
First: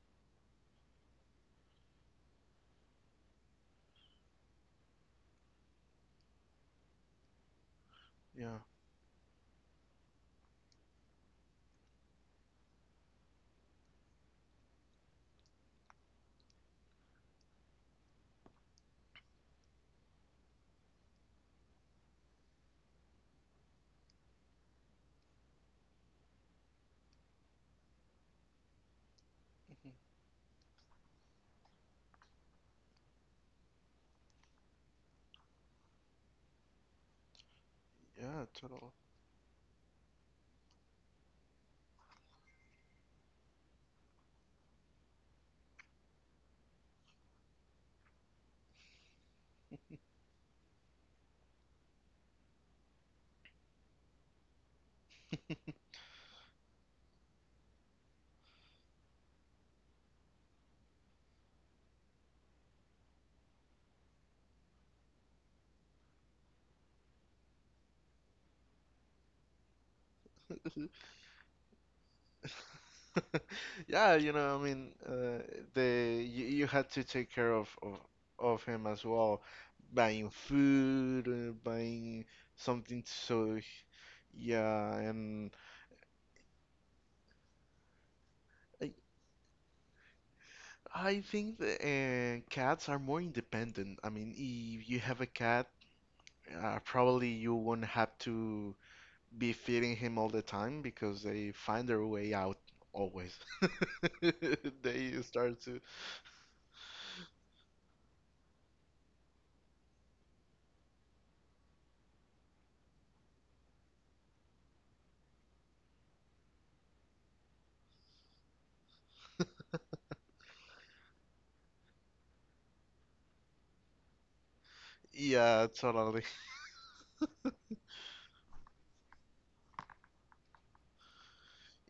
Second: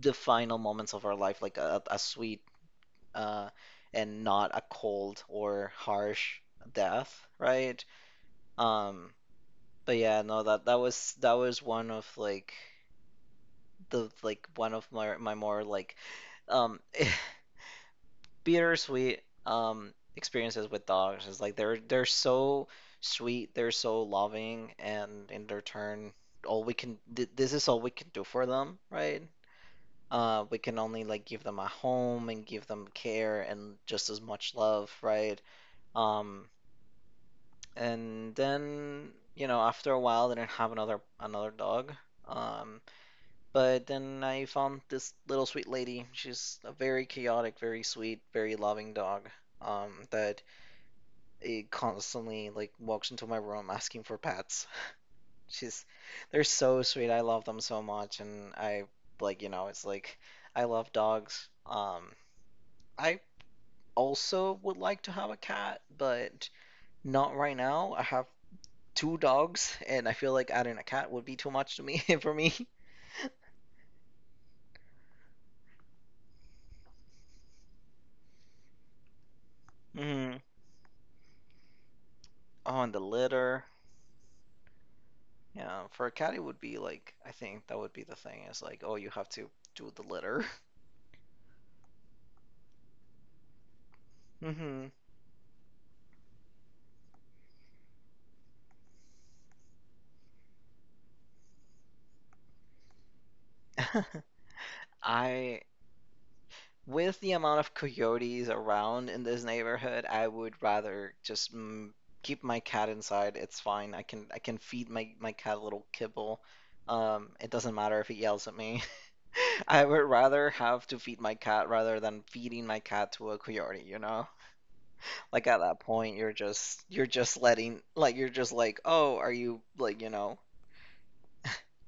the final moments of her life, like a, a sweet, uh, and not a cold or harsh death, right? yeah. Um, but yeah, no, that, that was, that was one of like the, like one of my, my more like um bittersweet um experiences with dogs, is like, they're they're so sweet, they're so loving, and in their turn, all we can th- this is all we can do for them, right? Mhm. Uh, we can only like give them a home and give them care and just as much love, right? Um, and Yeah, totally. then, you know, after a while, I didn't have another another dog. um but then I found this little sweet lady. She's a very chaotic, very sweet, very loving dog, um that, it constantly like walks into my room asking for pets. She's, they're so sweet, I love them so much, and I, like, you know, it's like, I love dogs. um I also would like to have a cat, but not right now. I have two dogs, and I feel like adding a cat would be too much to me, for me. Yeah, you know, I mean, uh, the you, you had to take care of, of of him as well, buying Hmm. food, uh, buying Oh, and the something. So, h- litter. yeah, and Yeah, for a cat, it would be like, I think that would be the thing, is like, I, oh, you have to do the litter. I think the, uh, cats are more independent. I mean, Hmm. if you have a cat, uh, probably you won't have to be feeding him all the time because they find their way out always. They start I, to. with the amount of coyotes around in this neighborhood, I would rather just, mm, keep my cat inside. It's fine. I can I can feed my my cat a little kibble. Um, it doesn't matter if he yells at me. I would rather have to feed my cat rather than feeding my cat to a coyote, you know? Like, at Yeah, that point, totally. you're just you're just letting, like, you're just like, "Oh, are you like, you know,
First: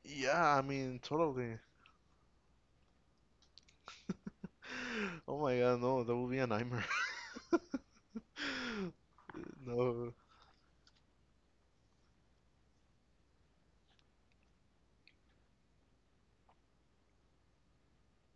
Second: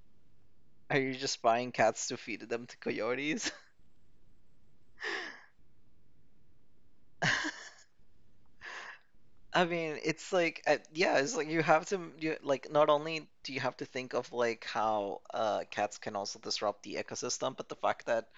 Yeah, I are mean, you just totally. buying cats to feed them to coyotes?" Oh my God, no, that would be a nightmare. I mean, No, it's like, uh, yeah, it's like, you have to, you like, not only do you have to think of like how uh cats can also disrupt the ecosystem, but the fact that,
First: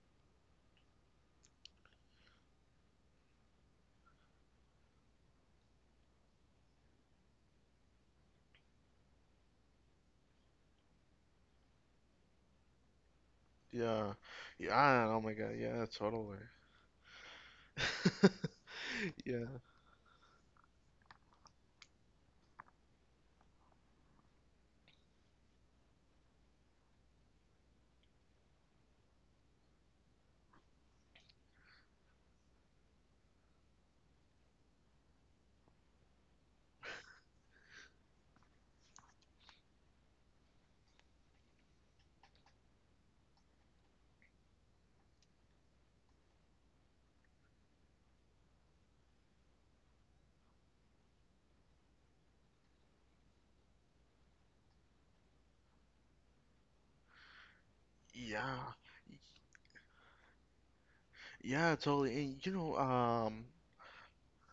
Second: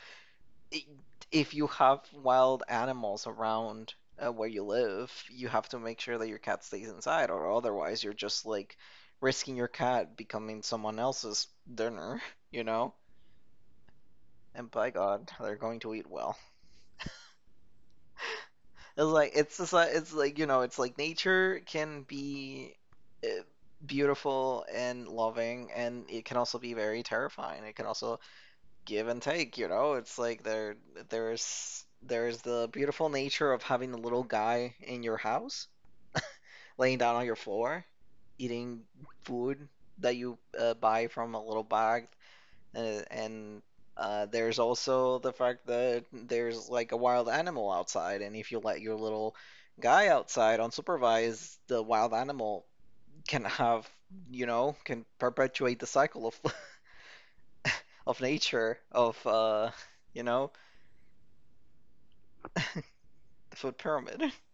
if you have wild animals around uh, where you live, you have to make sure that your cat stays inside, or otherwise you're just like risking your cat becoming someone else's dinner, you know? yeah, And by yeah. Oh God, my God, they're going yeah, to eat well. totally. It's like Yeah, it's just like, it's like, you know, it's like nature can be, uh, beautiful and loving, and it can also be very terrifying. It can also give and take, you know? It's like, there there's there's the beautiful nature of having the little guy in your house, laying down on your floor, eating food that you, uh, buy from a little bag, uh, and uh, there's also the fact that there's like a wild animal outside, and if you let your little guy outside unsupervised, the wild animal can have, you know, can perpetuate the cycle of of yeah, nature, of, uh, you know, yeah, totally. And you know, um, food pyramid.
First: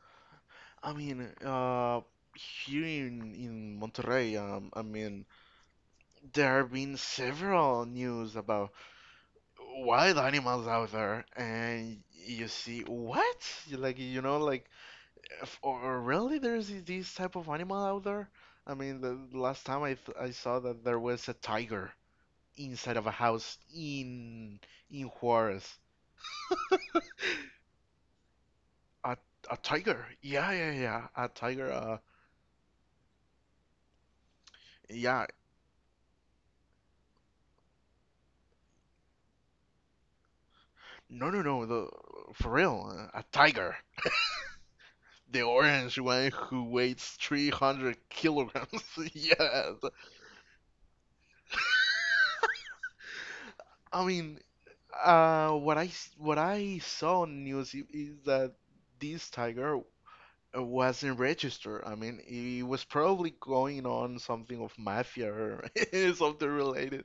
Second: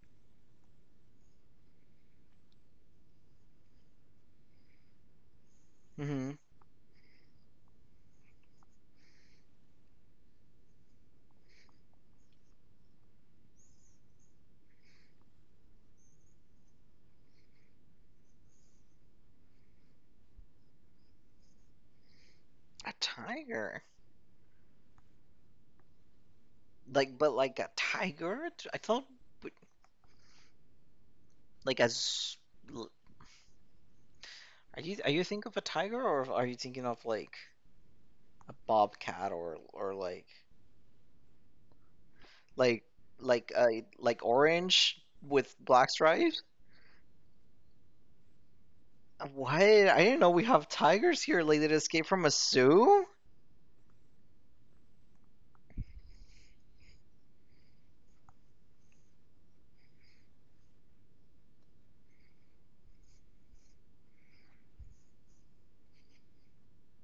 I mean, uh, here in in Monterrey, um, I mean, Mm-hmm. there have been several news about wild animals out there, and you see what? You, like, you know, like, if, or really, there's these these type of animal out there? I mean, the the last time I, th I saw that there was a tiger A inside of a house tiger, in in Juarez. like, but like a tiger. I thought, A a tiger? Yeah, yeah, yeah. A tiger. like, Uh, as, are you, are you yeah. thinking of a tiger, or are you thinking of like a bobcat, or or like, No, no, no. The For like real, uh, a like uh tiger. like orange The with black orange one stripes? who weighs three hundred kilograms. What? Yes. I didn't know we have tigers here. Like, they escaped from a zoo? I mean, uh, what I s- what I saw on news i- is that this tiger uh, wasn't registered. I mean, it was probably going on something of mafia or something related.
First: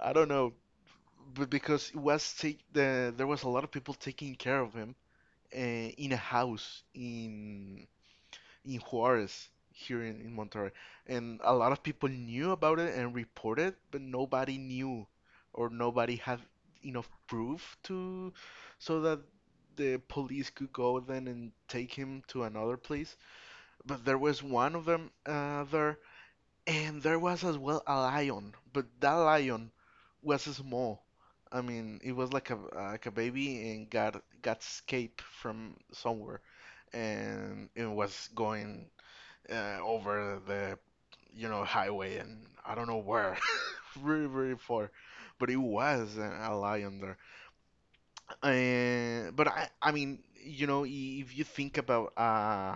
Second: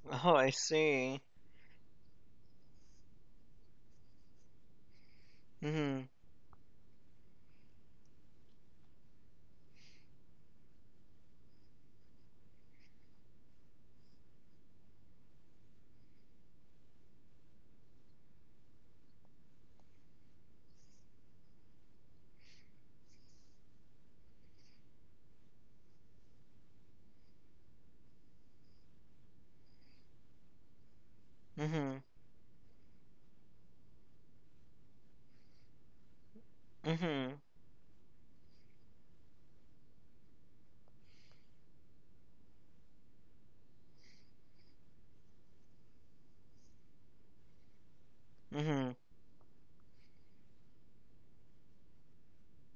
I don't Oh, I know, see. but because it was take the there was a lot of people taking care of him uh, Hmm. in a house in in Juarez here in, in Monterrey, and a lot of people knew about it and reported, but nobody knew or nobody had enough proof to, so that the police could go then and take him to another place, but there was one of them uh, there, and there was as well a lion, but that lion was small. I mean, it was like a like a baby and got got escaped from somewhere, Mhm. and it was going uh, over the you know highway and I don't know where, very, very far, but it was a, a lion there. Mhm. Mhm. And but I I mean, you know i- if you think about uh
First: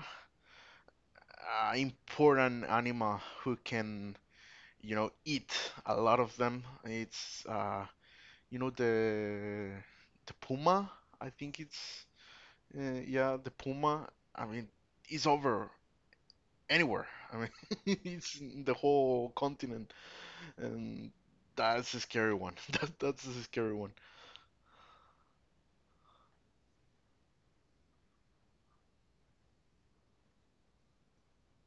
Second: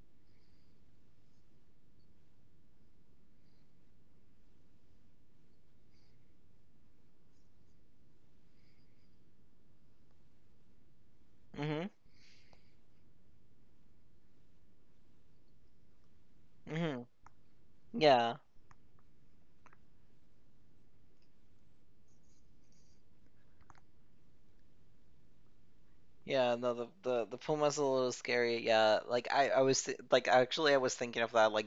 uh, important animal who can, you know, eat a lot of them. It's, uh, you know, the the puma. I think Mhm. it's, uh, yeah, the puma. I mean, it's over Mhm. anywhere. I mean, it's Yeah. in the whole continent, and that's a scary one. That that's a scary one. Yeah, no, the, the the puma's a little scary. Yeah, like I I was th like actually I was thinking of that. Like,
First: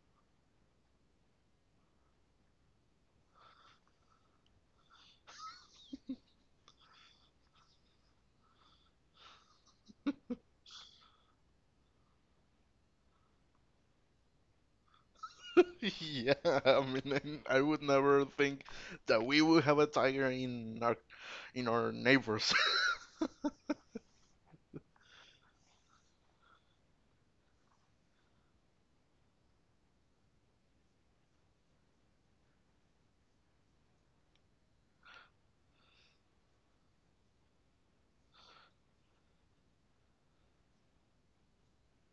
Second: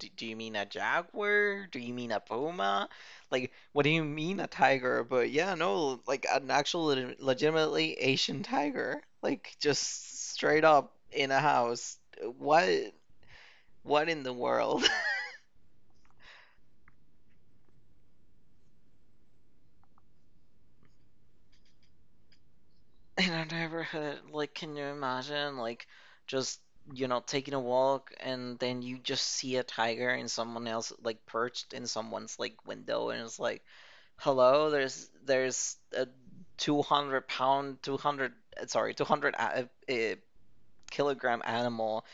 do, do you mean a jaguar? Do you mean a puma? Like, what do you mean, a tiger? But yeah, no, like an actual leg legitimately Asian tiger, like just straight up in a house. What what in the world? Yeah, I mean, I would never think that we would have a tiger in our in our neighbors. In our neighborhood. Like, can you imagine, like, just, you know, taking a walk and then you just see a tiger and someone else, like, perched in someone's, like, window, and it's like, hello, there's, there's a two hundred pound, two hundred, uh, sorry, two hundred a, a eh, kilogram animal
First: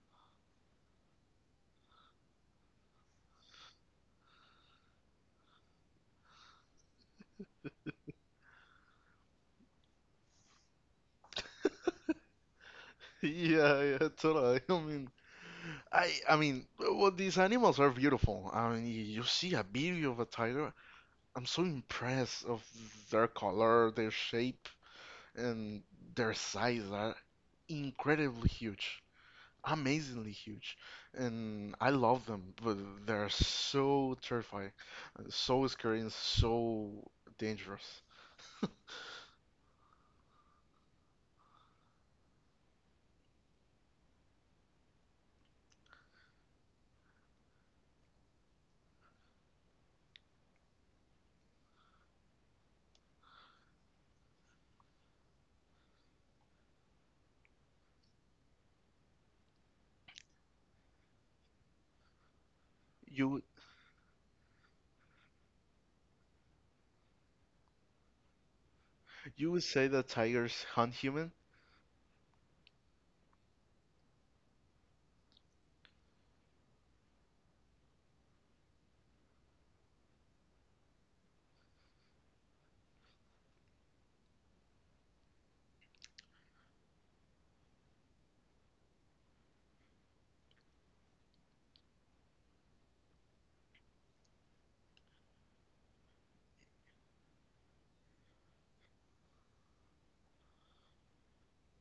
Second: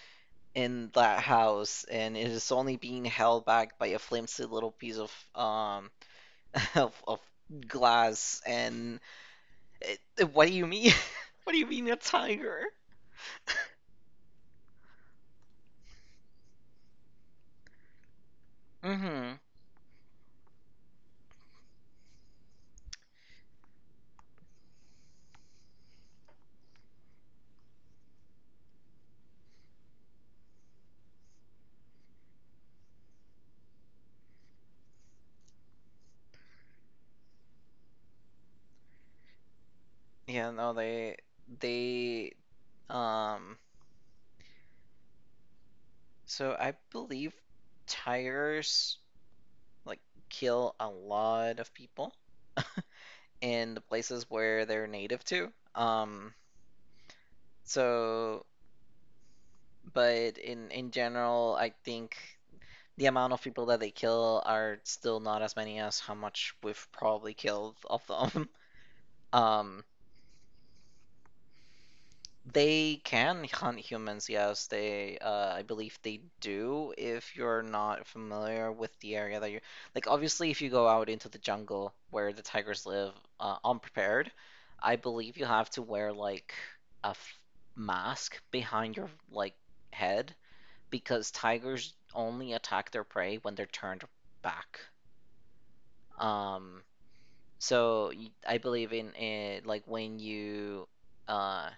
in that house, and it is only being held back by a flimsy little piece of, um, of, of glass, and it, what do you mean? What do you mean, a tiger? Yeah, yeah, totally. I mean, I, I mean, well, these animals are beautiful. I mean, you, you Mm-hmm. see a video of a tiger. I'm so impressed of their color, their shape, and their size are incredibly huge, amazingly huge, and I love them. But they're so terrifying, so scary, and so dangerous. Yeah, no, they they um so I believe tigers like kill a lot of people in the places where they're native to. Um so, but in in general, I think the amount of You, people that they kill are still not as many as how much we've probably killed of them. you would Um. say that tigers hunt human? They can hunt humans, yes. They, uh, I believe they do, if you're not familiar with the area that you're. Like, obviously, if you go out into the jungle where the tigers live, uh, unprepared, I believe you have to wear, like, a f mask behind your, like, head, because tigers only attack their prey when they're turned back. Um, so, y- I believe in it, like, when you, uh,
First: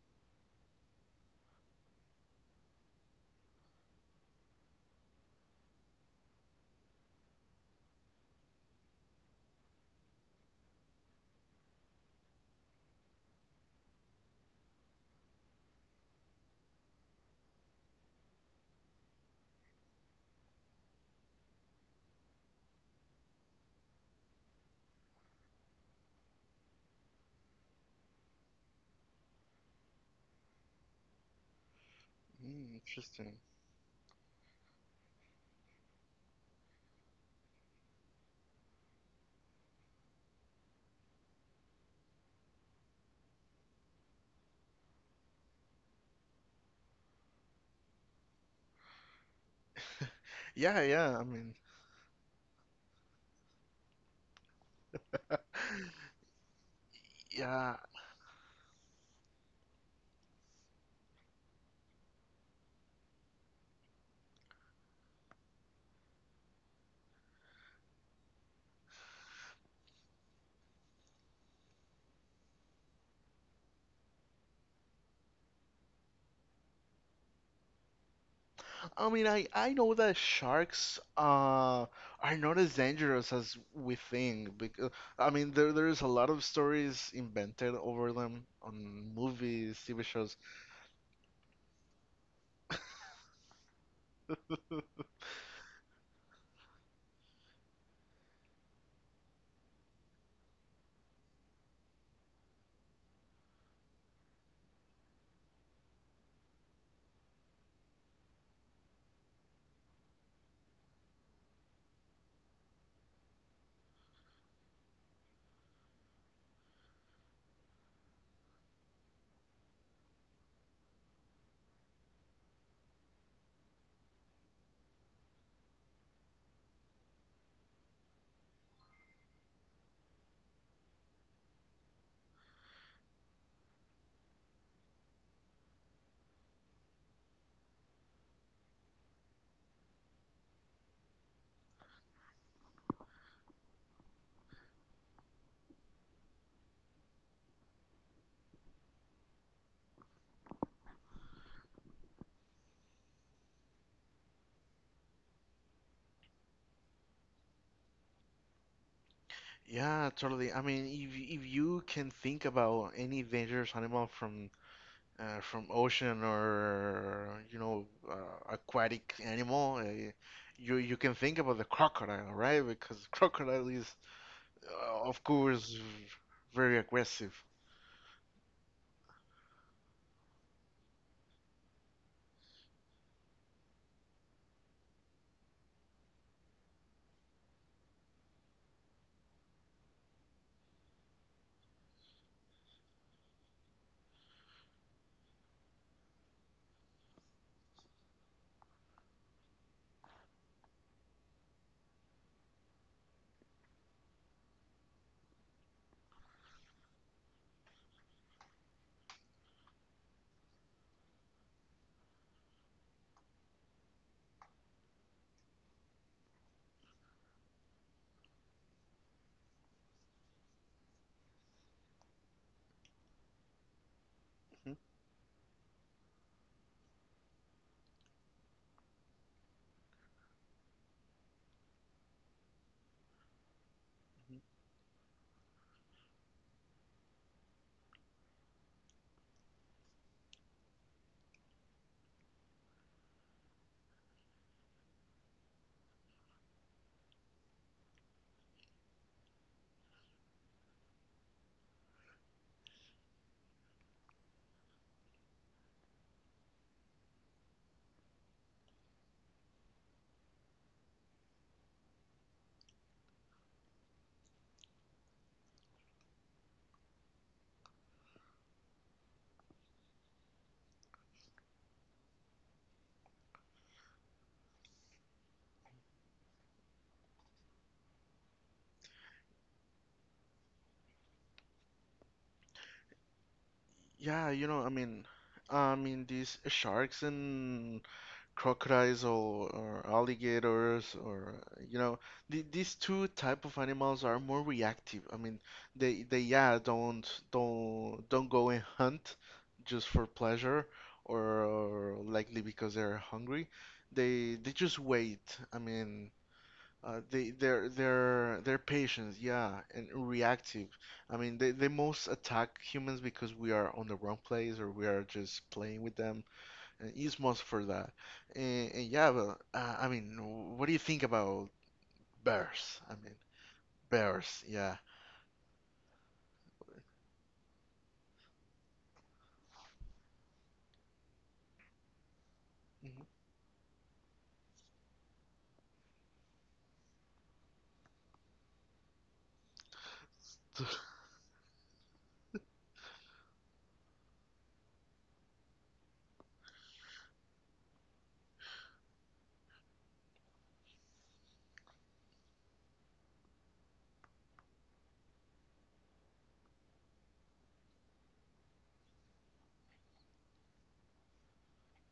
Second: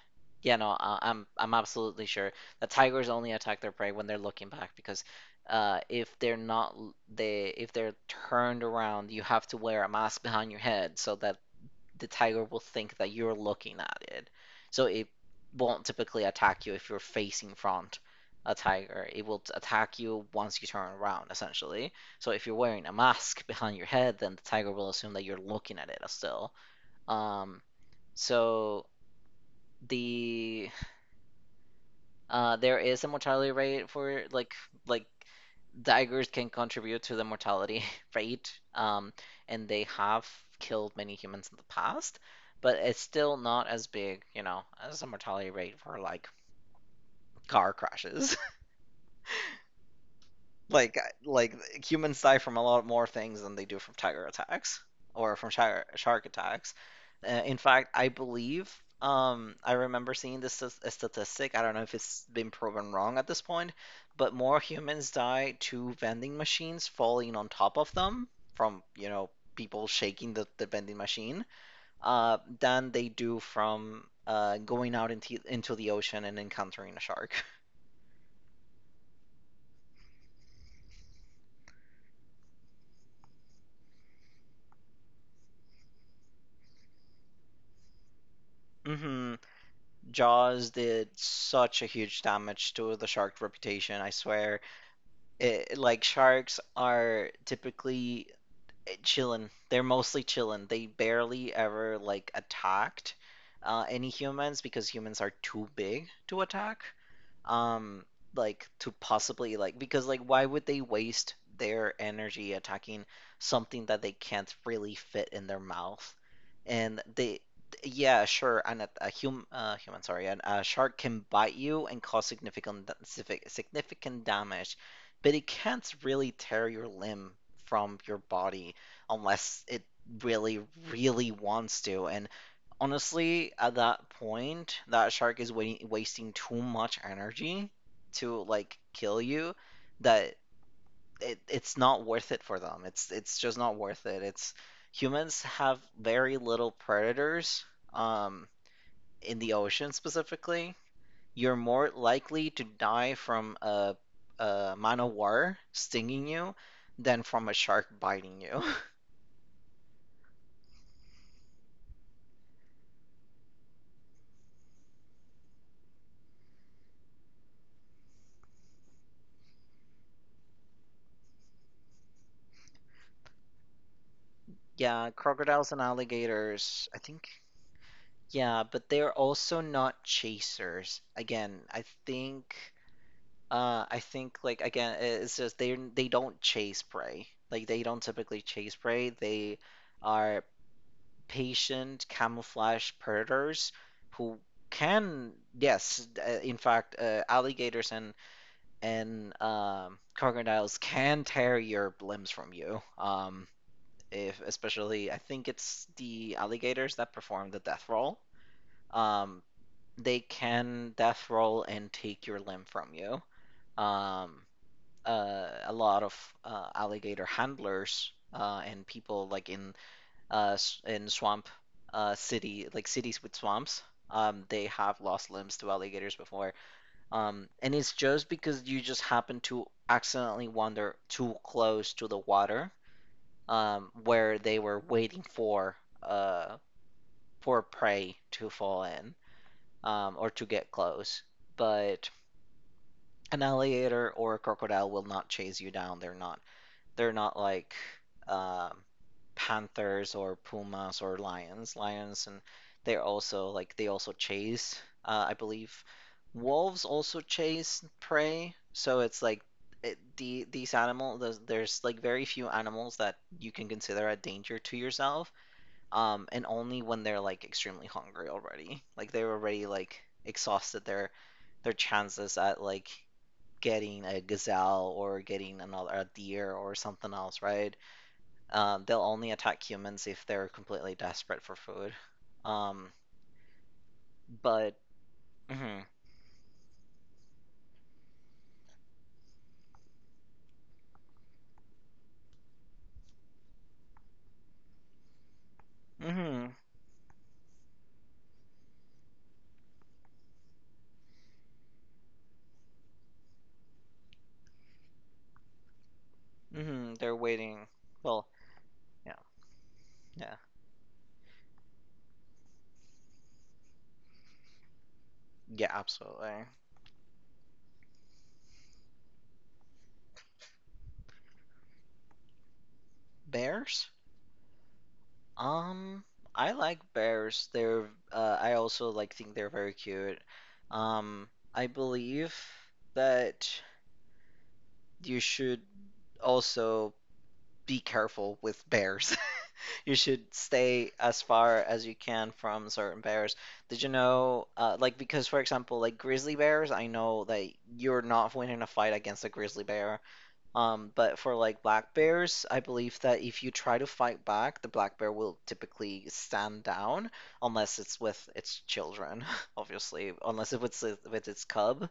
yeah, no, I- I'm I'm absolutely sure that tigers only attack their prey when they're looking back, because, uh, if they're not l- they if they're turned around, you have to wear a mask behind your head, so that the tiger will think that you're looking at it. So it won't typically attack you if you're facing front a tiger. It will attack you once you turn around, essentially. So if you're wearing a mask behind your head, then the tiger will assume that you're looking at it still. Um, so the uh, Mm, there is a interesting. mortality rate for like like daggers can contribute to the mortality rate, um, and they have killed many humans in the past, but it's still not as big, you know, as a mortality rate for like car crashes. Yeah, Like yeah. I like mean. humans die from a lot more things than they do from tiger attacks or from shark shark attacks. Uh, in Yeah, fact, I believe, um I remember seeing this as a statistic. I don't know if it's been proven wrong at this point, but more humans die to vending machines falling on top of them from, you know, people shaking the, the vending machine, uh, than they do from uh, going out into into the ocean and encountering a shark. I mean, I I know that sharks uh are not as dangerous as we think because I mean there there's a lot of stories invented over them on Hmm. movies, T V shows. Jaws did such a huge damage to the shark reputation, I swear. It, like, sharks are typically chilling. They're mostly chilling. They barely ever like attacked, uh, any humans, because humans are too big to attack. Um, like, to possibly like, because like, why would they waste their energy attacking something that they can't really fit in their mouth? And they, yeah, sure. And a, a hum, uh, human, sorry, and a shark can bite you and cause significant significant damage, but it can't really tear your limb from your body unless it really, really wants to. And honestly, at that point, that shark is wa- wasting too much energy to like kill you, that it, it's not worth it for them. It's it's just not worth it. It's, humans have very little predators um in the ocean specifically. You're more likely to die from a a man o' war stinging you than from a shark biting you. Yeah, totally. I mean, if y- if you can think about any dangerous animal from uh, from ocean or you know uh, aquatic animal, uh, you you can think about the crocodile, right? Because crocodile is, uh, Yeah, of crocodiles course, and v- very alligators, I think. aggressive. Yeah, but they're also not chasers. Again, I think. Uh, I think, like, again, it's just, they they don't chase prey. Like, they don't typically chase prey. They are patient camouflage predators who can, yes, uh, in fact, uh, alligators and and um, crocodiles can tear your limbs from you. Um, if, especially I think it's the alligators that perform the death roll. Um, they can death roll and take your limb from you. Um, uh, a lot of uh, alligator handlers uh, and people like in uh, in swamp uh, city like cities with swamps. Um, they have lost limbs to alligators before, um, and it's just because you just happen to accidentally wander too close to the water um, where they were waiting for uh, for prey to fall in, um, or to get close. But an alligator or a crocodile will not chase you down. They're not. They're not like um, panthers or pumas or lions. Lions and they're also like they also chase. Uh, I believe wolves also chase prey. So it's like it, the these animals. There's like very few animals that you can consider a danger to yourself, um, and only when they're like extremely hungry already. Like they're already like exhausted their their chances at like getting a gazelle or getting another a deer or something else, right? Um, they'll only attack humans if they're completely desperate for food. Um, Yeah, you know, I but mean, I mhm, mean these sharks and crocodiles or, or alligators or you know, the, these two type of animals are more reactive. I mean, they they mhm, yeah, don't don't don't go and hunt just for pleasure or, likely because they're hungry. They they just wait. I mean, mhm, Uh, they're they waiting. they're Well, they're they're yeah, patient, yeah, and yeah, reactive. I mean, they they most attack humans because we are on the wrong place or we are just yeah, playing with them, absolutely. and it's most for that. And, and yeah, but uh, I mean, what do you think about bears? I mean, Bears? bears, yeah. Um, I like bears. They're uh, I also like think they're very cute. Um, I believe Mhm. that you should also be careful with bears. You should stay as far as you can from certain bears. Did you know, uh, like, because for example, like grizzly bears, I know that you're not winning a fight against a grizzly bear. Um, but for like black bears, I believe that if you try to fight back, the black bear will typically stand down unless it's with its children, obviously, unless if it's with with its cub.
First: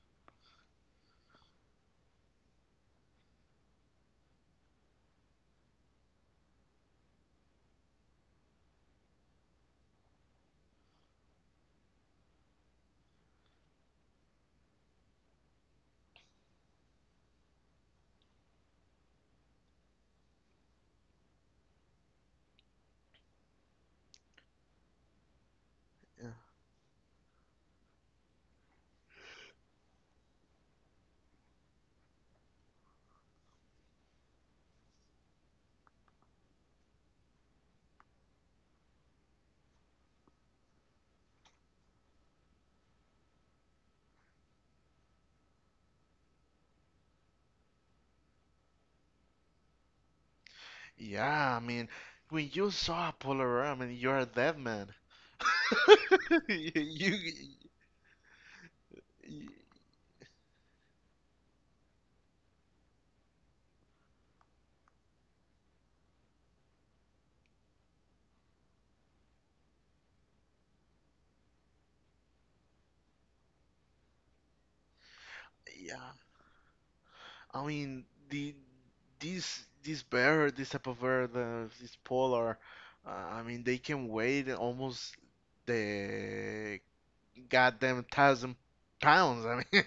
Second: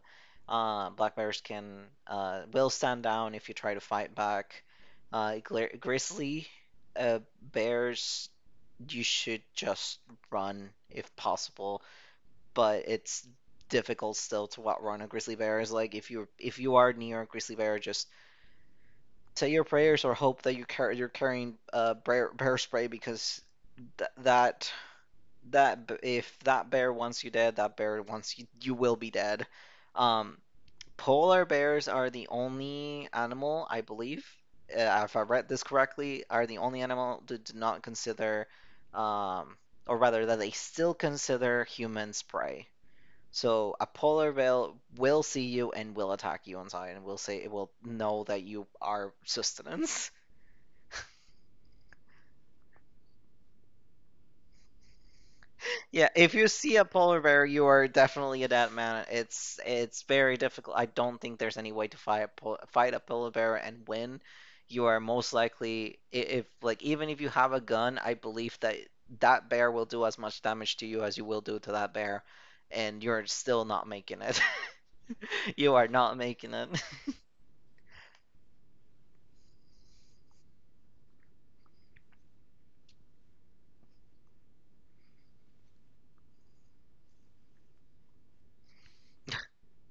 Uh, black bears can uh, will stand down if you try to fight back. Uh, gri- grizzly uh, bears, you should just run if possible, but it's difficult still to outrun a grizzly bear. Is like if you if you are near a grizzly bear, just say your prayers or hope that you car- you're carrying uh, bear, bear spray because th- that that Yeah. if that bear wants you dead, that bear wants you you will be dead. Um, Polar bears are the only animal, I believe, uh, if I read this correctly, are the only animal that do not consider, um, or rather that they still consider humans prey. So a polar bear will see you and will attack you inside, and will say it will know that you are sustenance. Yeah, I mean, when you saw a polar bear, I mean, you're a dead man. Yeah, if you You, see a polar you, bear, you are definitely a dead man. you- It's it's very difficult. I don't think there's any way to fight a pol fight a polar bear and win. You are most likely i- if like even if you have a gun, I believe that that bear will do as much damage to you as you will do to that bear, and you're still not making it. You are yeah. not making it. I mean, the these these bear, this type of bear, the, this polar. Uh, I mean, they can weigh almost the goddamn thousand pounds. I mean,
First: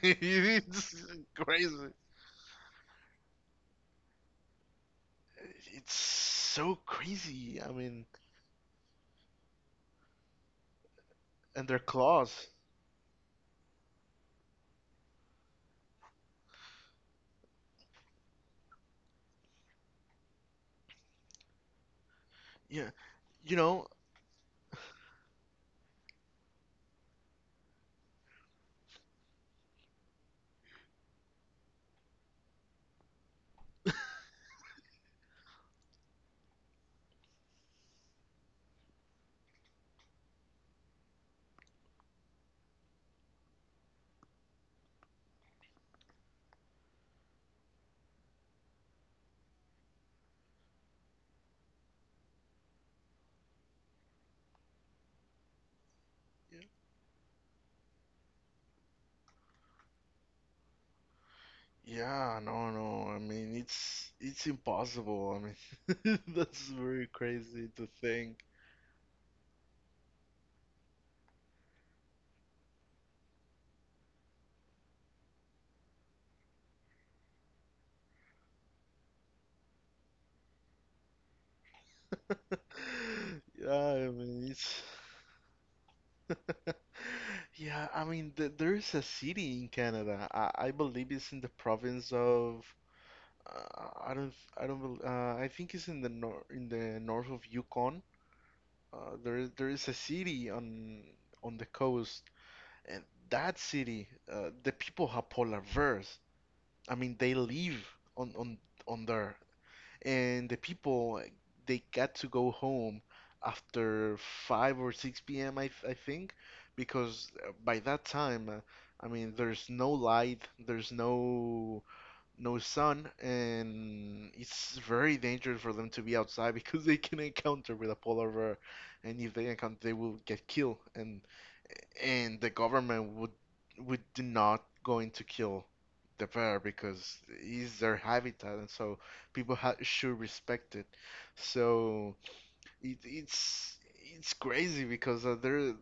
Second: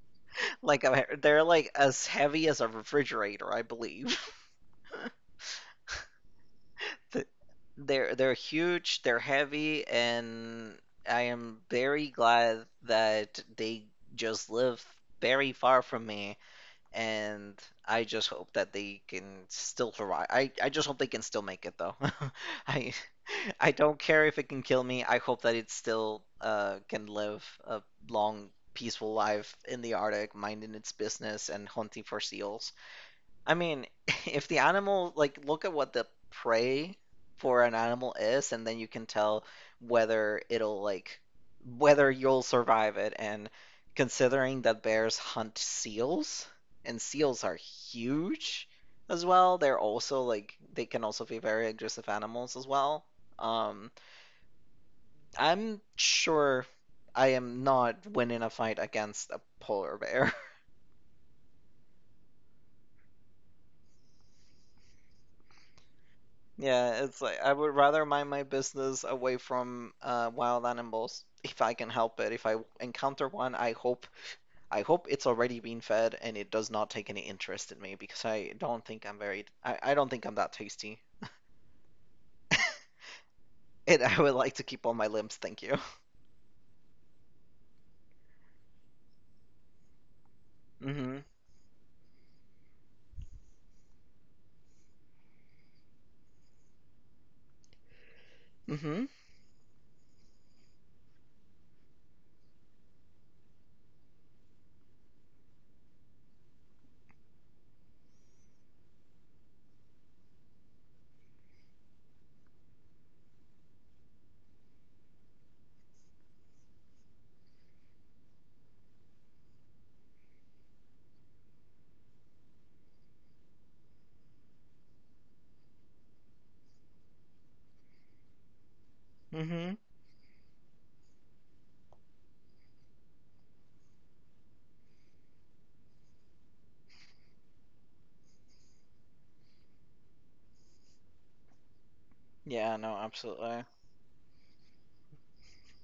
Like a, it's bear- they're like crazy. as heavy as a refrigerator, I believe. It's so Th- crazy. I mean, They're they're huge, they're heavy, and I am and their very claws. glad that they just live very far from me, and I just hope that they can still survive. I, I just hope they can still make it though. Yeah, I you I know. don't care if it can kill me. I hope that it still uh can live a long, peaceful life in the Arctic, minding its business and hunting for seals. I mean, if the animal, like, look at what the prey for an animal is, and then you can tell whether it'll, like, whether you'll survive it. And considering that bears hunt seals, and seals are huge as well, they're also, like, they can also be very aggressive animals as well. Um, I'm sure I am not winning a fight against a polar bear. Yeah, no, no. I mean, it's it's impossible. I mean, that's Yeah, very it's like I crazy would to rather mind my think. business away from uh, wild animals if I can help it. If I encounter one, I hope I hope it's already been fed and it does not take any interest in me because I don't think I'm very I, I don't think I'm that tasty. Yeah, And I I would mean, like to it's. keep all my limbs, thank you. Yeah, I mean, th there is a city in Canada. I, I believe Mm-hmm. it's in the province of, uh, I don't I don't bel- uh, I think it's in the nor in the north of Yukon. Mm-hmm. Uh, there there is a city on on the coast, and that city, uh, the people have polar bears. I mean, they live on on on there, and the people, they got to go home after five or six p m. I, th- I think because uh, by that time, uh, I mean there's no light, there's no no sun and it's very dangerous for them to be outside because they can encounter with a polar bear, and if they Mm-hmm. encounter they will get killed, and and the government would would not going to kill the bear because it's their habitat, and so people ha should respect it. So Yeah, no, it, absolutely. it's it's crazy because uh, there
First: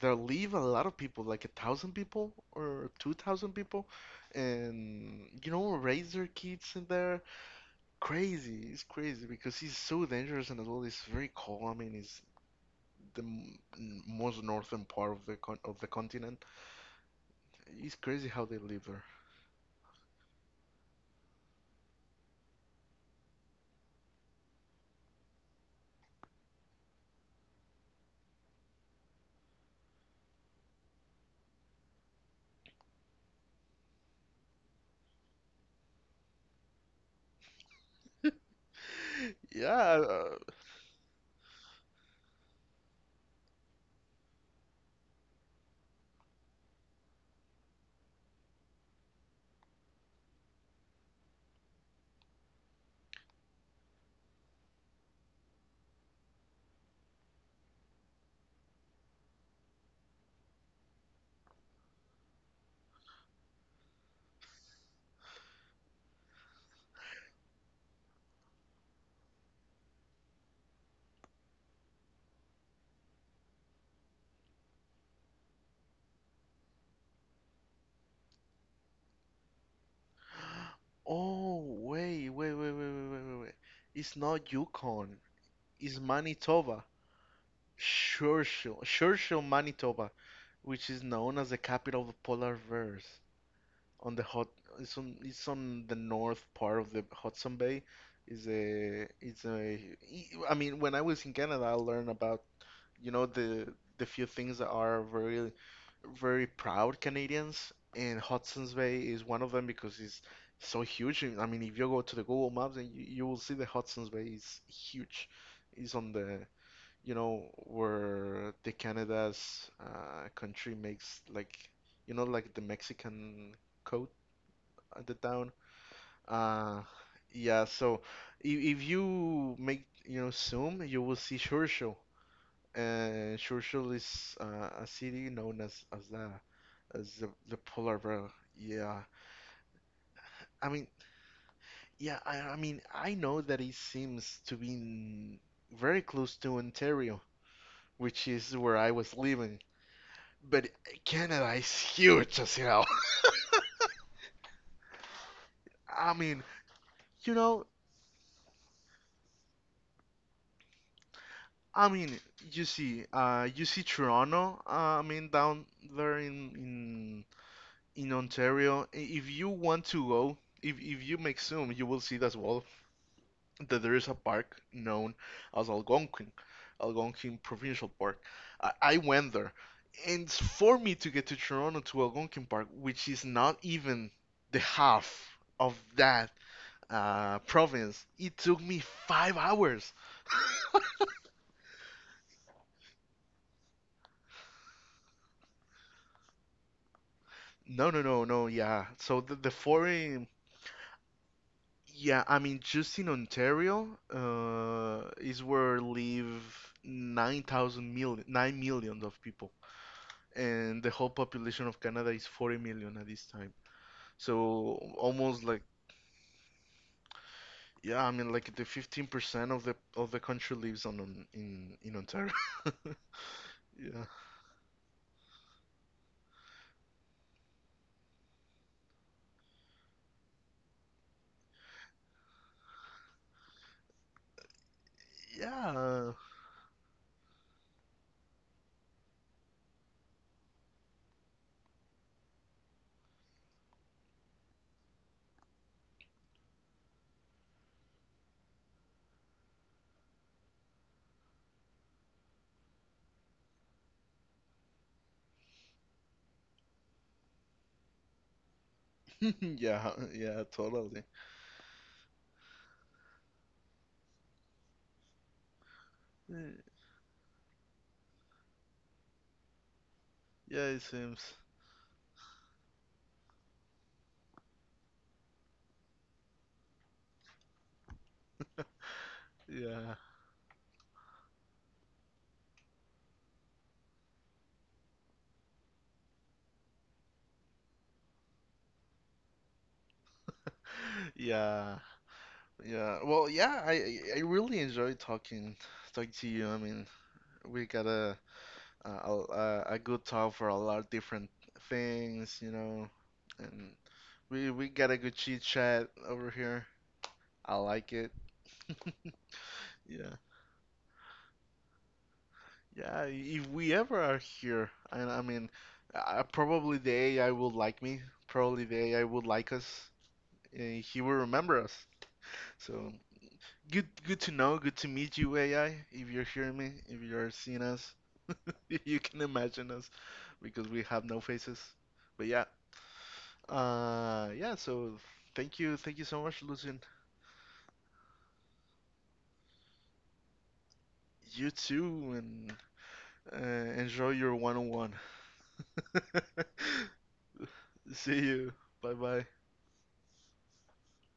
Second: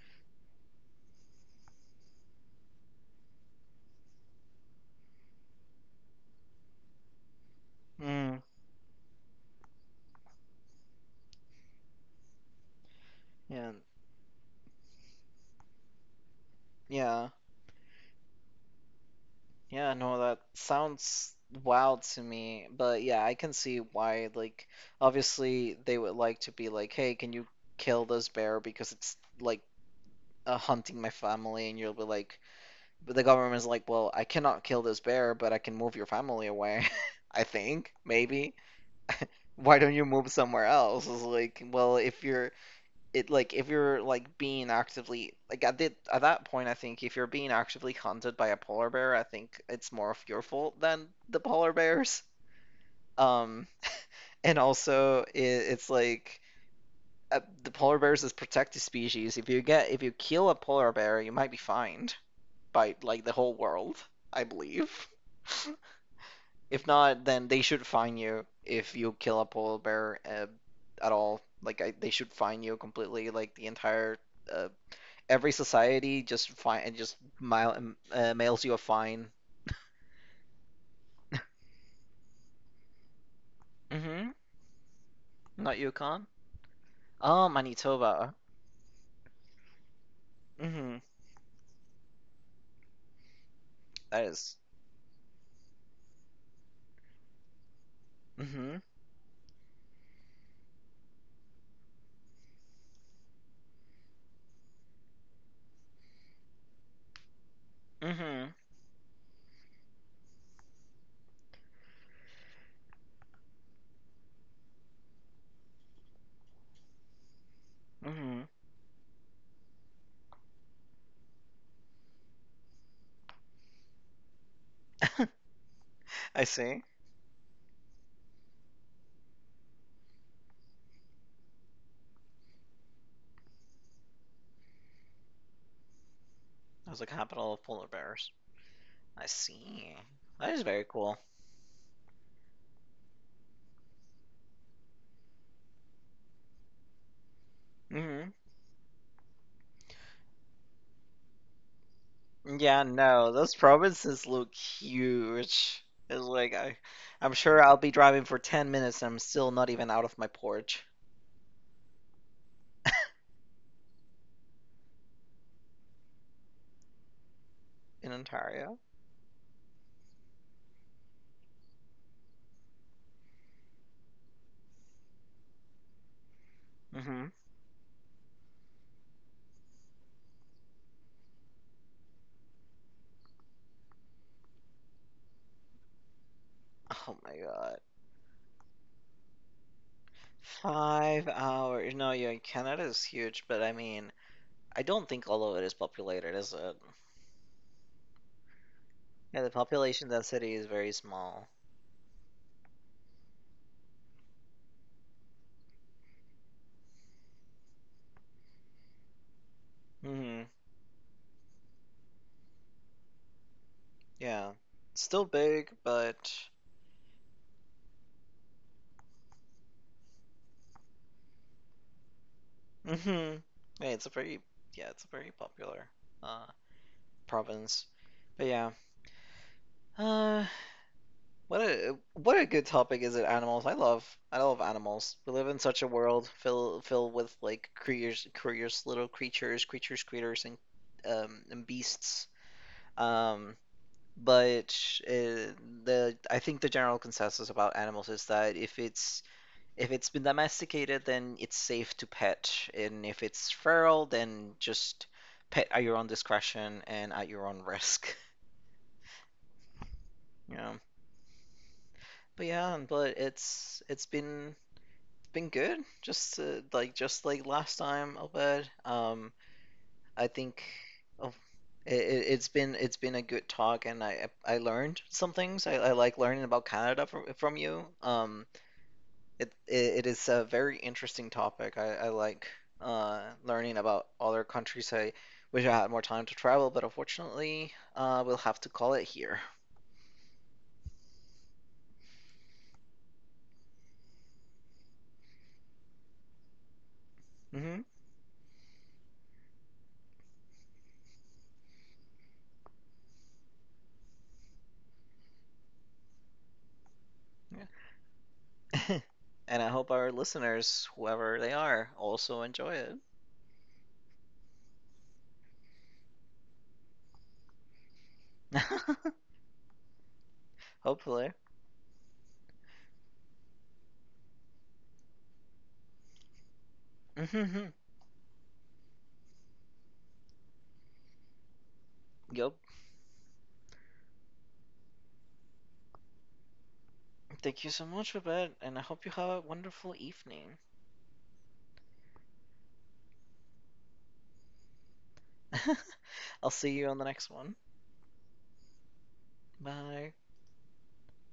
there live a lot of people, like a thousand people or two thousand people, and you know raise their kids in there. Mm. Crazy, it's crazy because it's so dangerous and as well it's very cold. I mean, it's the m- Yeah. most northern part of the con of the continent, Yeah. it's crazy how they live there. Yeah, no, that sounds wild to me, but yeah, I can see why, like, obviously they would like to be like, hey, can you kill this bear because it's, like, uh, hunting my family? And you'll be like, but the government's like, well, I cannot kill this bear, but I can move your family away, I think, maybe. Why don't Yeah. you move uh, somewhere else? It's like, well, if you're it like if you're like being actively like at the, at that point I think if you're being actively hunted by a polar bear, I think it's more of your fault than the polar bears. Um, and also it, it's like uh, the polar bears is protected species. If you get if you kill a polar bear, you might be fined by like the whole world, I believe. If not, then they should fine you if you kill a polar bear uh, at all. Like I, they should fine you completely, like the entire uh, every society just fine and just mail, uh, mails you a fine. Oh, wait, wait, wait, wait, wait, wait, wait, wait. It's Mm-hmm. not Yukon. Not It's Yukon. Manitoba. Oh, Manitoba. Churchill, Churchill, Manitoba, which Mm-hmm. is known as the capital of the polar bears. On the That hot, is. it's on, it's on the north part of the Hudson Bay. Is Mm-hmm. a, it's a, I mean, when I was in Canada, I learned about you know the the few things that are very, very proud Canadians, and Mm-hmm. Hudson's Bay is one of them because it's so huge. And, I mean, if you go to the Google Maps and you, you will see the Hudson's Bay is huge. It's on the, you know, Mm-hmm. where the Canada's uh, country makes like, you know, like the Mexican coat at the town. I Uh, see. yeah, so if, if you make, you know, zoom, you will see Sure Show. Uh, Churchill is uh, a city known as as the That was the as the, capital the of polar polar bear. bears. Yeah, I see. That is I mean, very cool. yeah, I, I mean, I know that it seems to be in- very close to Ontario, which Mm-hmm. is where I was living. But Canada is huge as Yeah, hell. no, those provinces look huge. I It's mean, like I, you I'm sure know, I'll be driving for ten minutes and I'm still not even out of my porch I mean, you see, uh, you see Toronto, uh, I mean, down there in in in in Ontario. Ontario. I- If you want to go, if if you make Zoom, you will see that as well, that there is a park known as Algonquin, Mm-hmm. Algonquin Provincial Park. I, I went there, and for me to get to Toronto to Algonquin Park, which is not even the half of that Oh my uh, god. province, it took me five hours. Five hours. No, yeah, Canada is huge, but I mean, I don't think all of it is populated, is it? No, no, no, no, yeah. So the, Yeah, the the population foreign, density is very small. yeah, I mean, just in Ontario, uh, is where live nine thousand of people. Hmm. And the whole population of Canada is forty million at this time. Yeah. So It's still almost like big, but yeah, I mean like the fifteen percent of the of the country lives on, on in in Ontario. hmm. Yeah, Yeah. it's a very yeah, it's a very popular uh province. But yeah. Uh what a what a good topic is it animals. I love I love animals. We live in such a Yeah. world fill filled with like creatures creatures little creatures, creatures, critters and um and beasts. Um, but uh, the I think the general consensus about animals is that if it's if it's been domesticated, then it's safe to pet, and if it's feral, then just pet at your own discretion and at your own risk. Yeah, yeah, You know. totally. But yeah, but it's it's been been good. Just uh, Eh, like just like last time, I'll bet. Um, I think yeah, it Oh, seems. it, it- it's been it's been a good talk, and I I learned some things. I, I like learning about Canada from from you. Um, it it, Yeah. It is a very interesting topic. I, I like uh learning about other countries. I wish I had more time to travel, but unfortunately, uh, we'll have to call it here. Yeah. Yeah. Well, yeah, I I I really enjoy talking talking to you. I mean, we Hmm. gotta uh, a, a a good talk for a lot of different things, you know. And we we got a good chit chat over here. I Yeah. like it. And I hope our Yeah. listeners, whoever they are, also enjoy Yeah, if we ever are here, and I mean, uh, probably the A I will like me. Probably it. the A I would like us. And he will Hopefully. remember us. So good, good to know. Good to meet you, A I. If you're hearing me, if you're seeing us, if you can imagine us, because we have no faces. But yeah, Yup. Uh, yeah. So thank you, thank you so much, Lucien. Thank you so much for that, and I hope you have a wonderful evening. You too, and uh, enjoy your one-on-one. I'll see you on the next one. See you. Bye bye. Bye.